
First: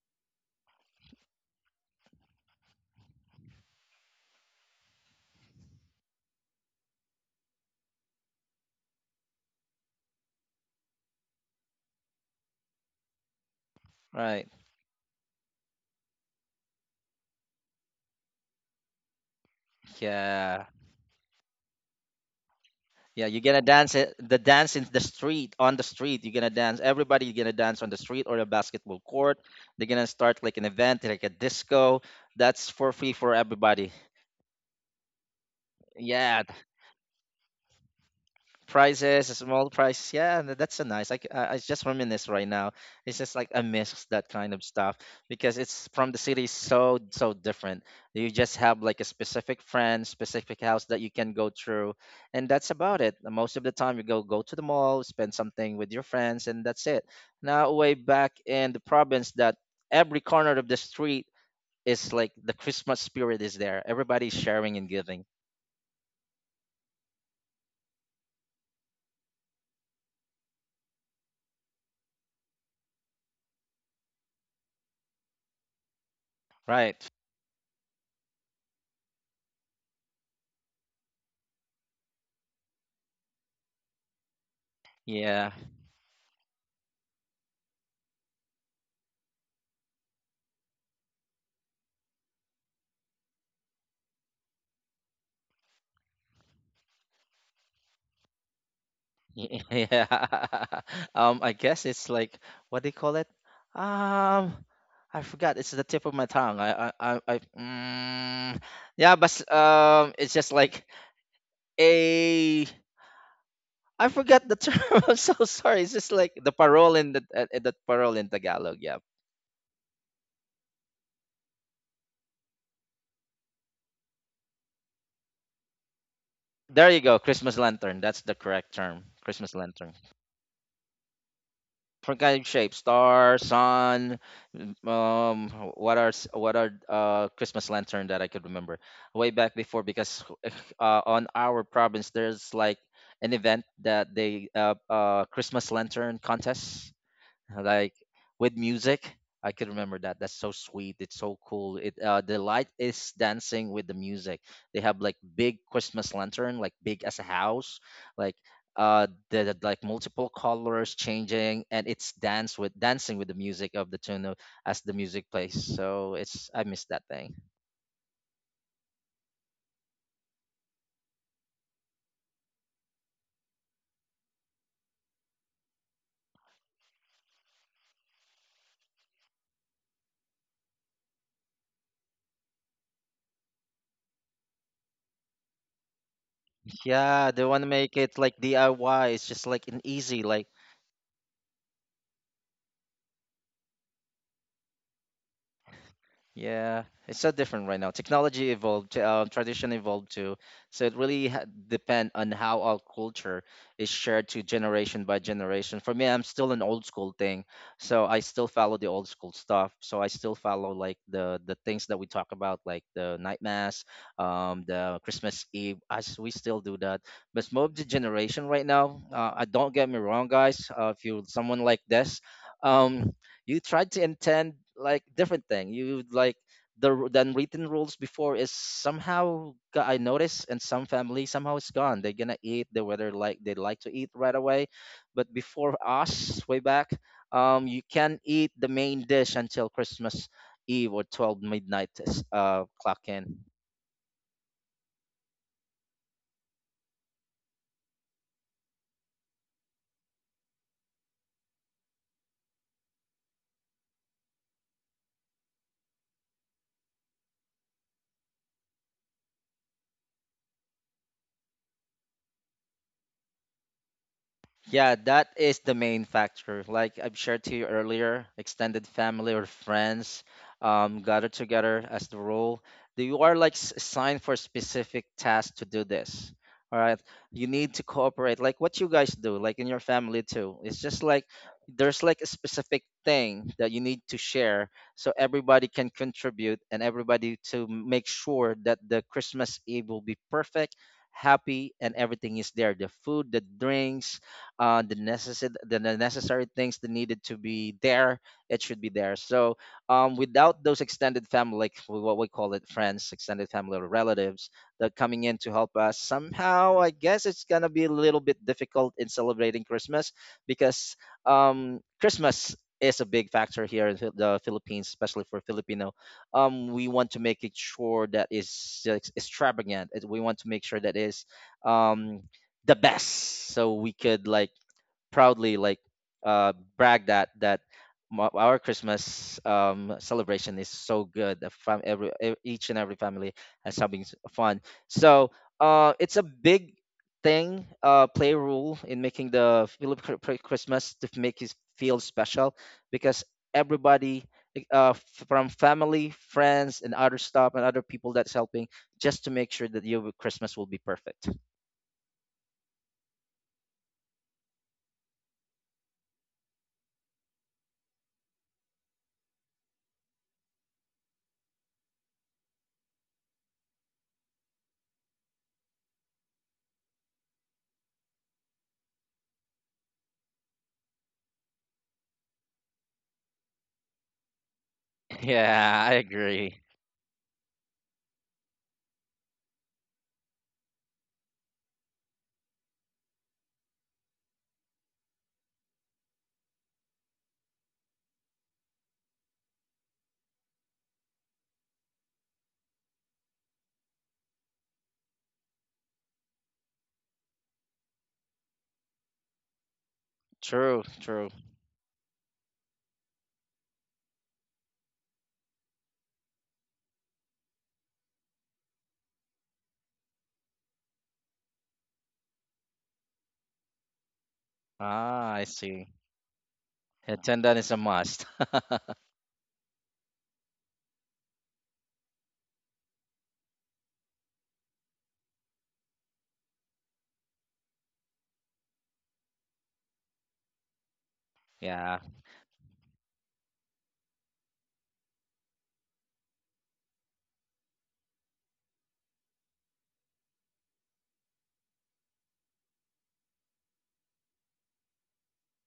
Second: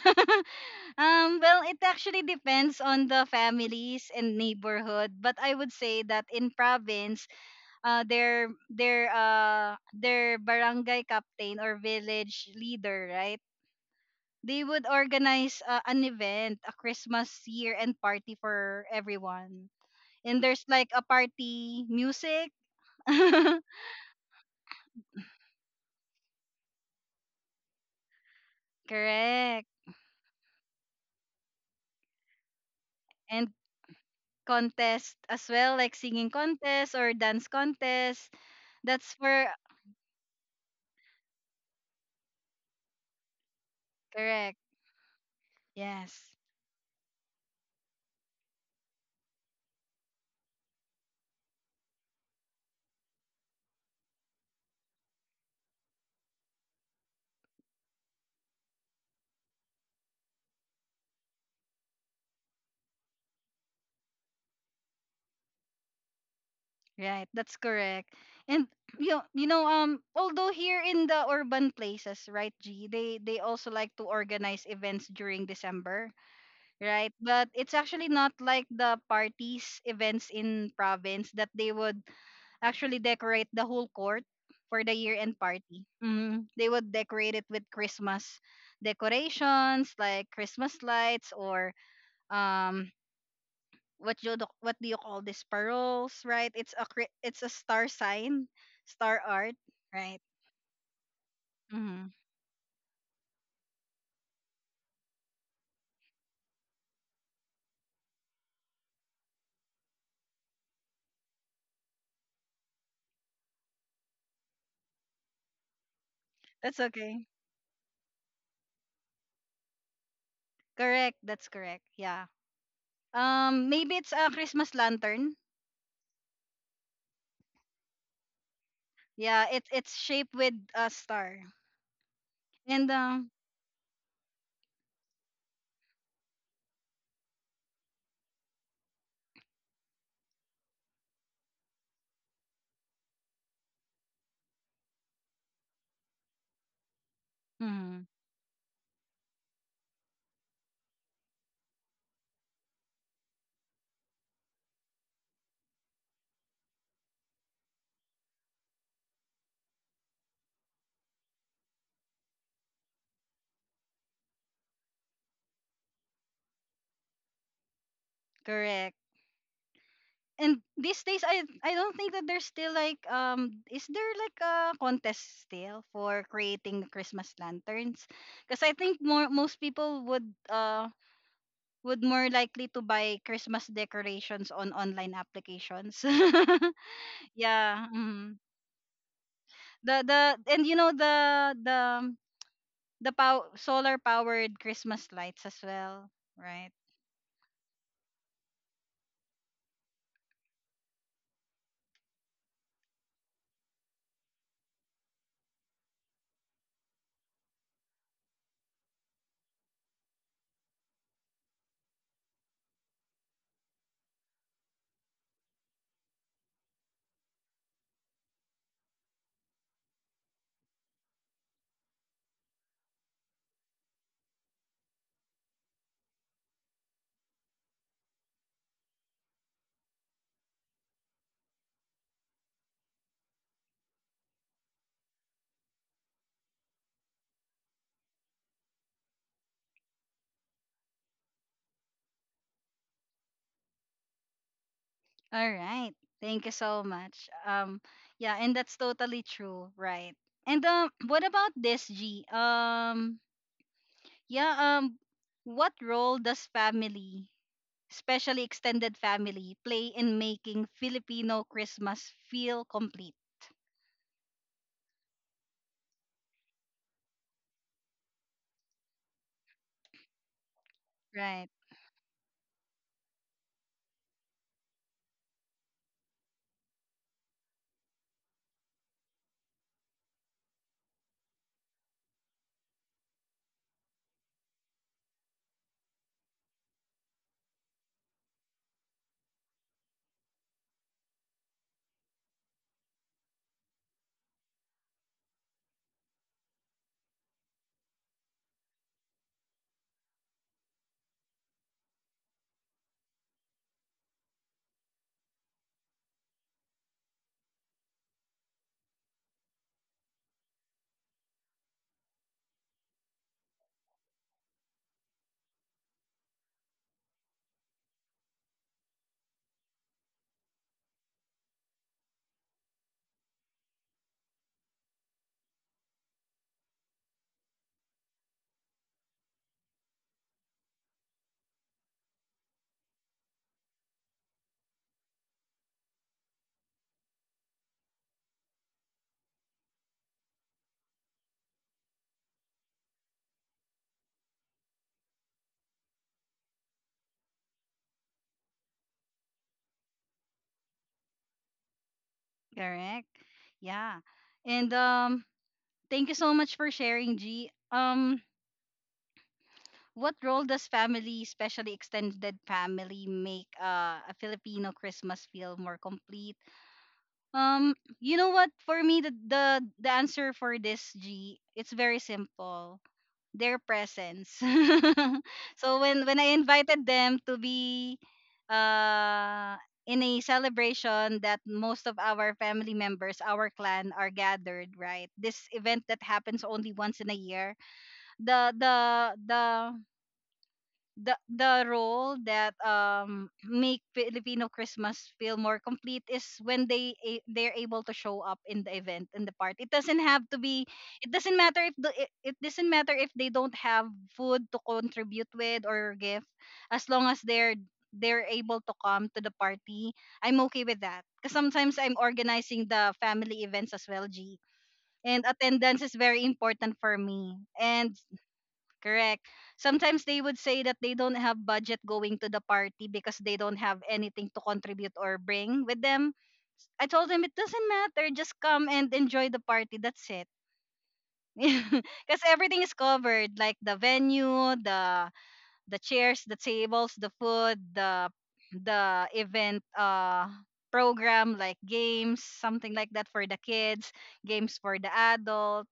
Well, it actually depends on the families and neighborhood, but I would say that in province, their barangay captain or village leader, right?
Right.
They would organize an event, a Christmas year and party for everyone. And there's
Yeah,
like a party music. <laughs>
yeah, you're gonna dance it- the dance in the street on the street, you're gonna dance. Everybody, you're gonna dance on the street or a basketball court.
Correct.
They're gonna start like an event like a disco. That's for free for
And
everybody.
contest as well, like singing
Yeah.
contest or dance contest. That's
Prices,
for
small prizes. Yeah, and that's a nice. Like I just reminisce right now. It's just like I miss that kind
correct.
of stuff because it's from the
Yes.
city so so different. You just have like a specific friend, specific house that you can go through, and that's about it. Most of the time, you go to the mall, spend something with your friends, and that's it. Now, way back in the province, that every corner of the street is like the Christmas spirit is there. Everybody's sharing and giving.
Right. That's correct. And you know, although here in the urban places, right, G, they also like to organize events during December,
Right.
right? But it's actually not like the parties events in province that they would actually decorate the whole court for the year end
Yeah.
party. Hmm. They would decorate it with Christmas decorations like Christmas lights or um what do you call this, paroles, right? It's a it's a star sign, star
<laughs>
art, right?
Yeah. <laughs> I guess it's
Hmm.
like, what they call it? Um, I forgot. It's the tip of my tongue. Yeah, but it's just like a. I forgot the term. <laughs> I'm so sorry. It's just like
That's okay.
the parole in Tagalog. Yeah.
Correct. That's correct. Yeah. Um, maybe it's a Christmas lantern.
There you go. Christmas lantern. That's the correct term.
Yeah,
Christmas
it's
lantern.
shaped with a star.
Organic shape,
And
star, sun. Um, what are Christmas lantern that I could remember way back before? Because <laughs> on our province there's like an event that they Christmas lantern contest, like
mhm,
with music. I can remember that. That's so sweet. It's so cool. It the light is dancing with the music. They have like big Christmas lantern, like big as a house, like the like multiple colors changing, and it's dance with dancing with the music of the tune of, as the music plays. So it's, I miss that thing.
correct. And these days, I don't think that there's still like is there like a contest still for creating Christmas lanterns? Because I think more most people would more likely to buy Christmas decorations on online applications.
Yeah,
<laughs>
they want to
Yeah.
make it like
Mhm.
DIY. It's just like an
The
easy like.
the and you know the um, the solar powered Christmas lights as well, right?
Yeah, it's so different right now. Technology evolved, tradition evolved too. So it really depend on how our culture is shared to generation by generation. For me, I'm still an old school thing, so I still follow the old school stuff. So I still follow like the things that we talk about, like the night mass, the Christmas Eve. As we still do that, but most of the generation right now, I don't get me wrong, guys. If you someone like this. Um, you tried to intend like different thing you like the than written rules before is somehow got, I notice in some family somehow it's gone. They're gonna eat they whether like they like to eat right away, but before us way back, you can eat the main dish until Christmas Eve or 12 midnight is, clock in.
All right. Thank you so much. Yeah, and that's totally true, right? And <clears throat> what about this, G? Yeah, what role does family, especially extended family, play in making Filipino Christmas feel complete?
Yeah, that is the main factor. Like I've shared to you earlier, extended family or friends gather
Right.
together as the rule. You are like assigned for specific tasks to do this. All right. You need to cooperate, like what you guys do, like in your family too. It's just like there's like a specific thing that you need to share so everybody can contribute and everybody to make sure that the Christmas Eve will be perfect, happy, and everything is there. The food, the drinks, the necessary necessary things that needed to be there, it should be there. So without those extended family, like what we call it, friends, extended family, or relatives that coming in to help us somehow, I guess it's gonna be a little bit difficult in celebrating Christmas because Christmas is a big factor here in the Philippines, especially for Filipino. We want to make it sure that is extravagant. It, we want to make sure that is um, the best, so we could like proudly like brag that our Christmas celebration is so good. Every each and every family has something fun. So it's a big thing, play rule in making the Christmas to make it feel special because everybody. Like, from family, friends, and other stuff, and other people that's helping, just to make sure that your Christmas will be perfect.
Correct. Yeah. And thank you so much for sharing, G. What role does family, especially extended family, make a Filipino Christmas feel more complete? Um, you know what? For me, the answer for this, G, it's very simple. Their presence. <laughs>
<laughs>
So
Yeah, I
when I
agree.
invited them to be uh in a celebration that most of our family members, our clan, are gathered, right? This event that happens only once in a year. The the the the role that make Filipino Christmas feel more complete is when they're able to show up in the event, in the party. It doesn't have to be.
True,
It
true.
doesn't matter if it doesn't matter if they don't have food to contribute with, or gift, as long as they're able to come to the party. I'm okay with that because sometimes I'm organizing the family events as well, G. And
Ah, I
attendance
see.
is very important for me.
Attendant is a
And
must. <laughs>
correct. Sometimes they would say that they don't have budget going to the party because they don't have anything to contribute or bring with them. I told them it doesn't matter, just come and enjoy the party. That's it. <laughs>
Yeah.
Because everything is covered, like the venue, the chairs, the tables, the food, the event program, like games, something like that for the kids, games for the adult,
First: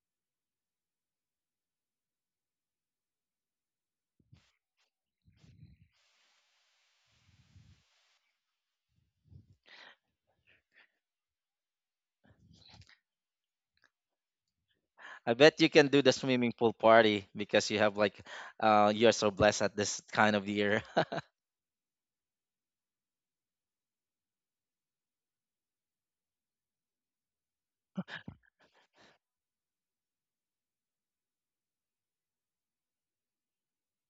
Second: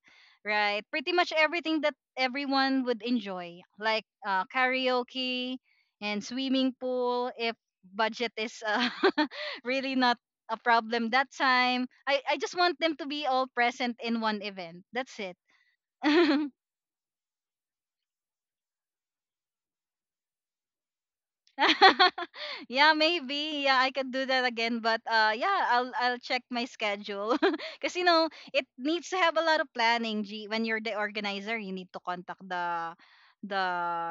right? Pretty much everything that everyone would enjoy, like karaoke and swimming pool, if budget is <laughs> really not a problem that time. I just want them to be all present in one event. That's
I
it.
bet you can do the swimming
<laughs>
pool party because you have like you're so blessed at this kind of year. <laughs>
<laughs> Yeah, maybe. Yeah, I can do that again, but yeah, I'll check my schedule. <laughs> Cuz you know, it needs to have a lot of planning, G. When you're the organizer, you need to contact the the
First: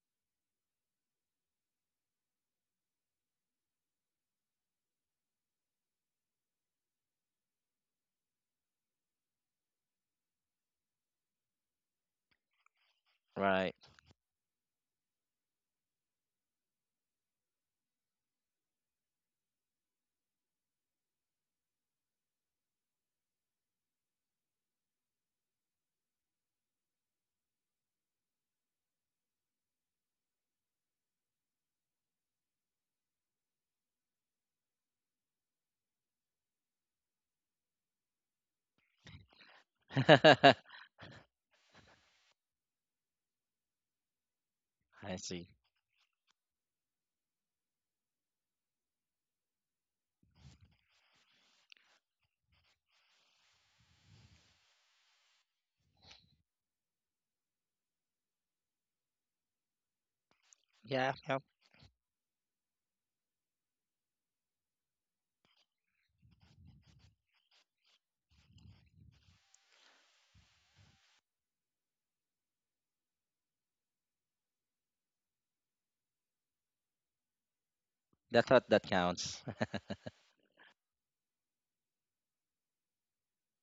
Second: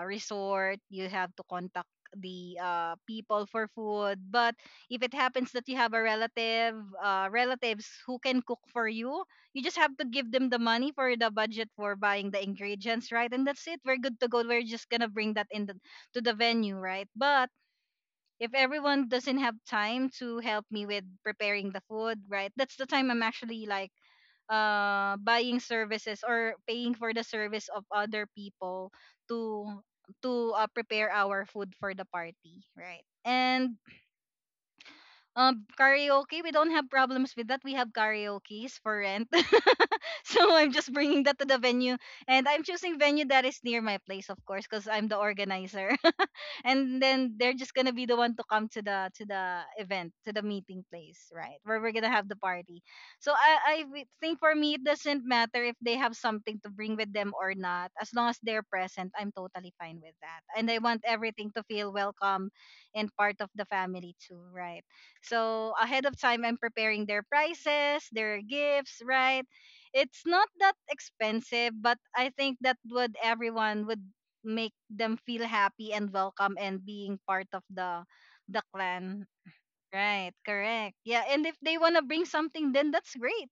resort, you have to contact the people for food. But if it happens that you have a relative, relatives who can cook for you, you just have to give them the money for the budget for buying the ingredients, right? And that's
Right.
it. We're good to go. We're just gonna bring that in to the venue, right? But if everyone doesn't have time to help me with preparing the food, right? That's the time I'm actually like buying services or paying for the service of other people to to prepare our food for the party, right? And karaoke, we don't have problems with that. We have karaoke's for rent. <laughs> So I'm
<laughs>
just bringing that to the venue, and I'm choosing venue that is near my place, of course, because I'm
I
the
see.
organizer. And then they're just gonna be the one to come to the event, to the meeting place, right, where we're gonna have the party. So think for me it doesn't matter if they have something to bring with them or not, as long as they're present. I'm totally fine with that, and I want
Yeah, yeah.
everything to feel welcome and part of the family too, right? So ahead of time, I'm preparing their prices, their gifts, right? It's not that expensive, but I think that would, everyone would make them feel happy and welcome and being part of the
That thought that
clan.
counts. <laughs>
Right, correct. Yeah, and if they want to bring something, then that's great.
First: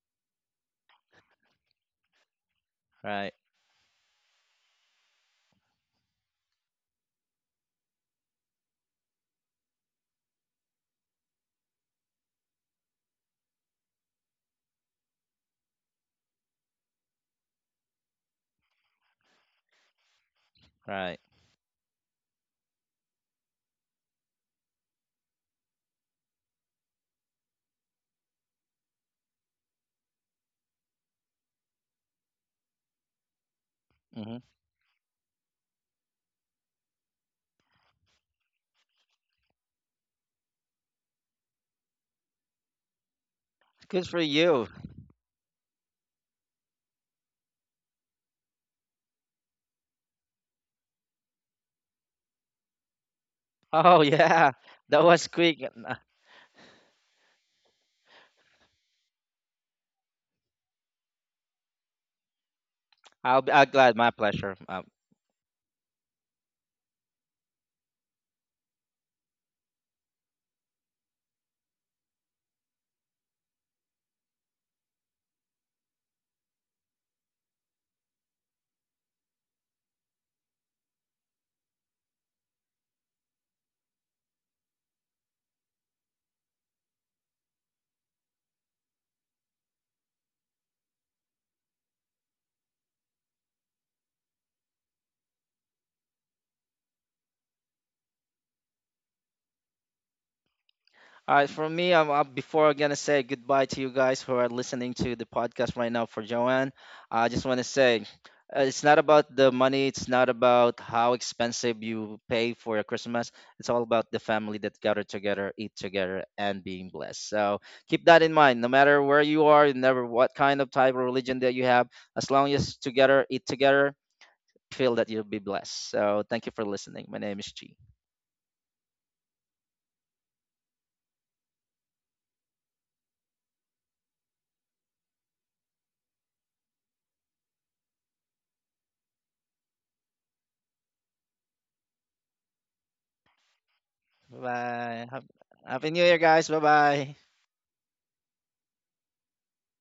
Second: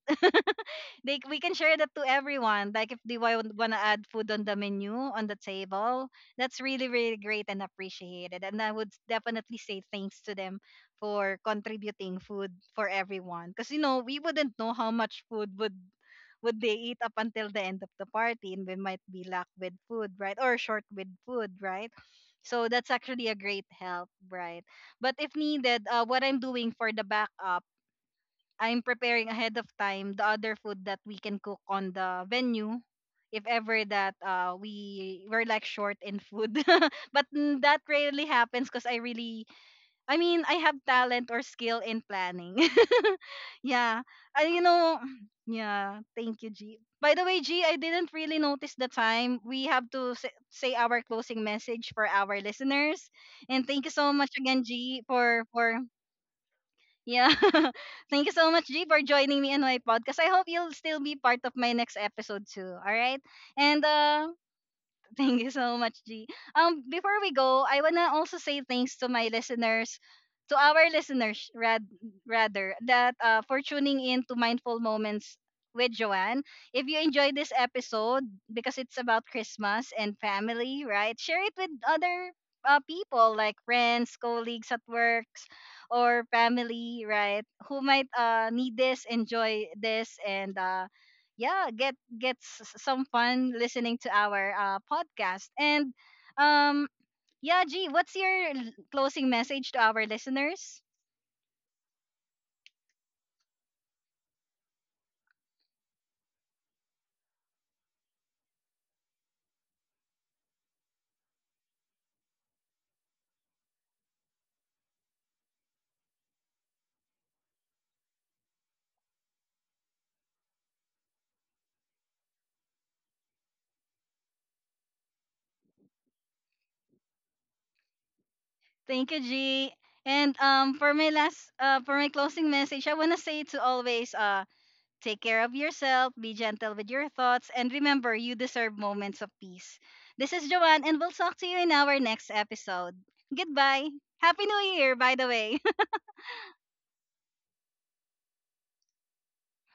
They We can share that to everyone. Like if they
Right,
want to add food on the menu, on the table, that's really really great and appreciated. And I would definitely say thanks to them for contributing food for everyone. Because you know, we wouldn't know how much food would they eat up until the end of the party, and we might be lack with food, right? Or short with
right.
food, right? So that's actually a great help, right? But if needed, what I'm doing for the backup, I'm preparing ahead of time the other food that we can cook on the venue if ever that
Hmm.
we were like short in food. <laughs> But that rarely happens because I really, I mean, I have talent or skill in planning. <laughs> Yeah.
Good for
uh, you
you.
know <clears throat> yeah, thank you, G. By the way, G, I didn't really notice the time. We have to say our closing message for our listeners. And
<laughs>
thank you
Oh
so much
yeah.
again, G,
That was
for
quick.
yeah. <laughs> Thank you so much, G, for joining me in my podcast. I hope you'll still be part of my next episode too. All right.
I'll be, I'll
And
glad my pleasure.
<laughs> thank you so much, G. Before we go, I wanna also say thanks to my listeners, to our listeners, rather, that for tuning in to Mindful Moments with Joanne. If you enjoyed this episode, because it's about Christmas and family, right? Share it with other people like friends, colleagues at works, or family, right? Who might need this, enjoy this, and yeah, gets some fun listening to our podcast. And um, yeah, G, what's your closing message to our listeners?
All right, for me, I'm, up before I'm gonna say goodbye to you guys who are listening to the podcast right now. For Joanne, I just want to say, it's not about the money. It's not about how expensive you pay for your Christmas. It's all about the family that gather together, eat together, and being blessed. So keep that in mind. No matter where you are, never what kind of type of religion that you have, as long as together, eat together, feel that you'll be blessed. So thank you for listening. My name is G.
Thank you, G. And for my last, for my closing message, I wanna say to always take care of yourself, be gentle with your thoughts, and remember you deserve moments of peace. This is Joanne, and we'll talk to you in our next episode. Goodbye. Happy New Year,
Bye
by
bye.
the way.
Happy New Year, guys. Bye bye.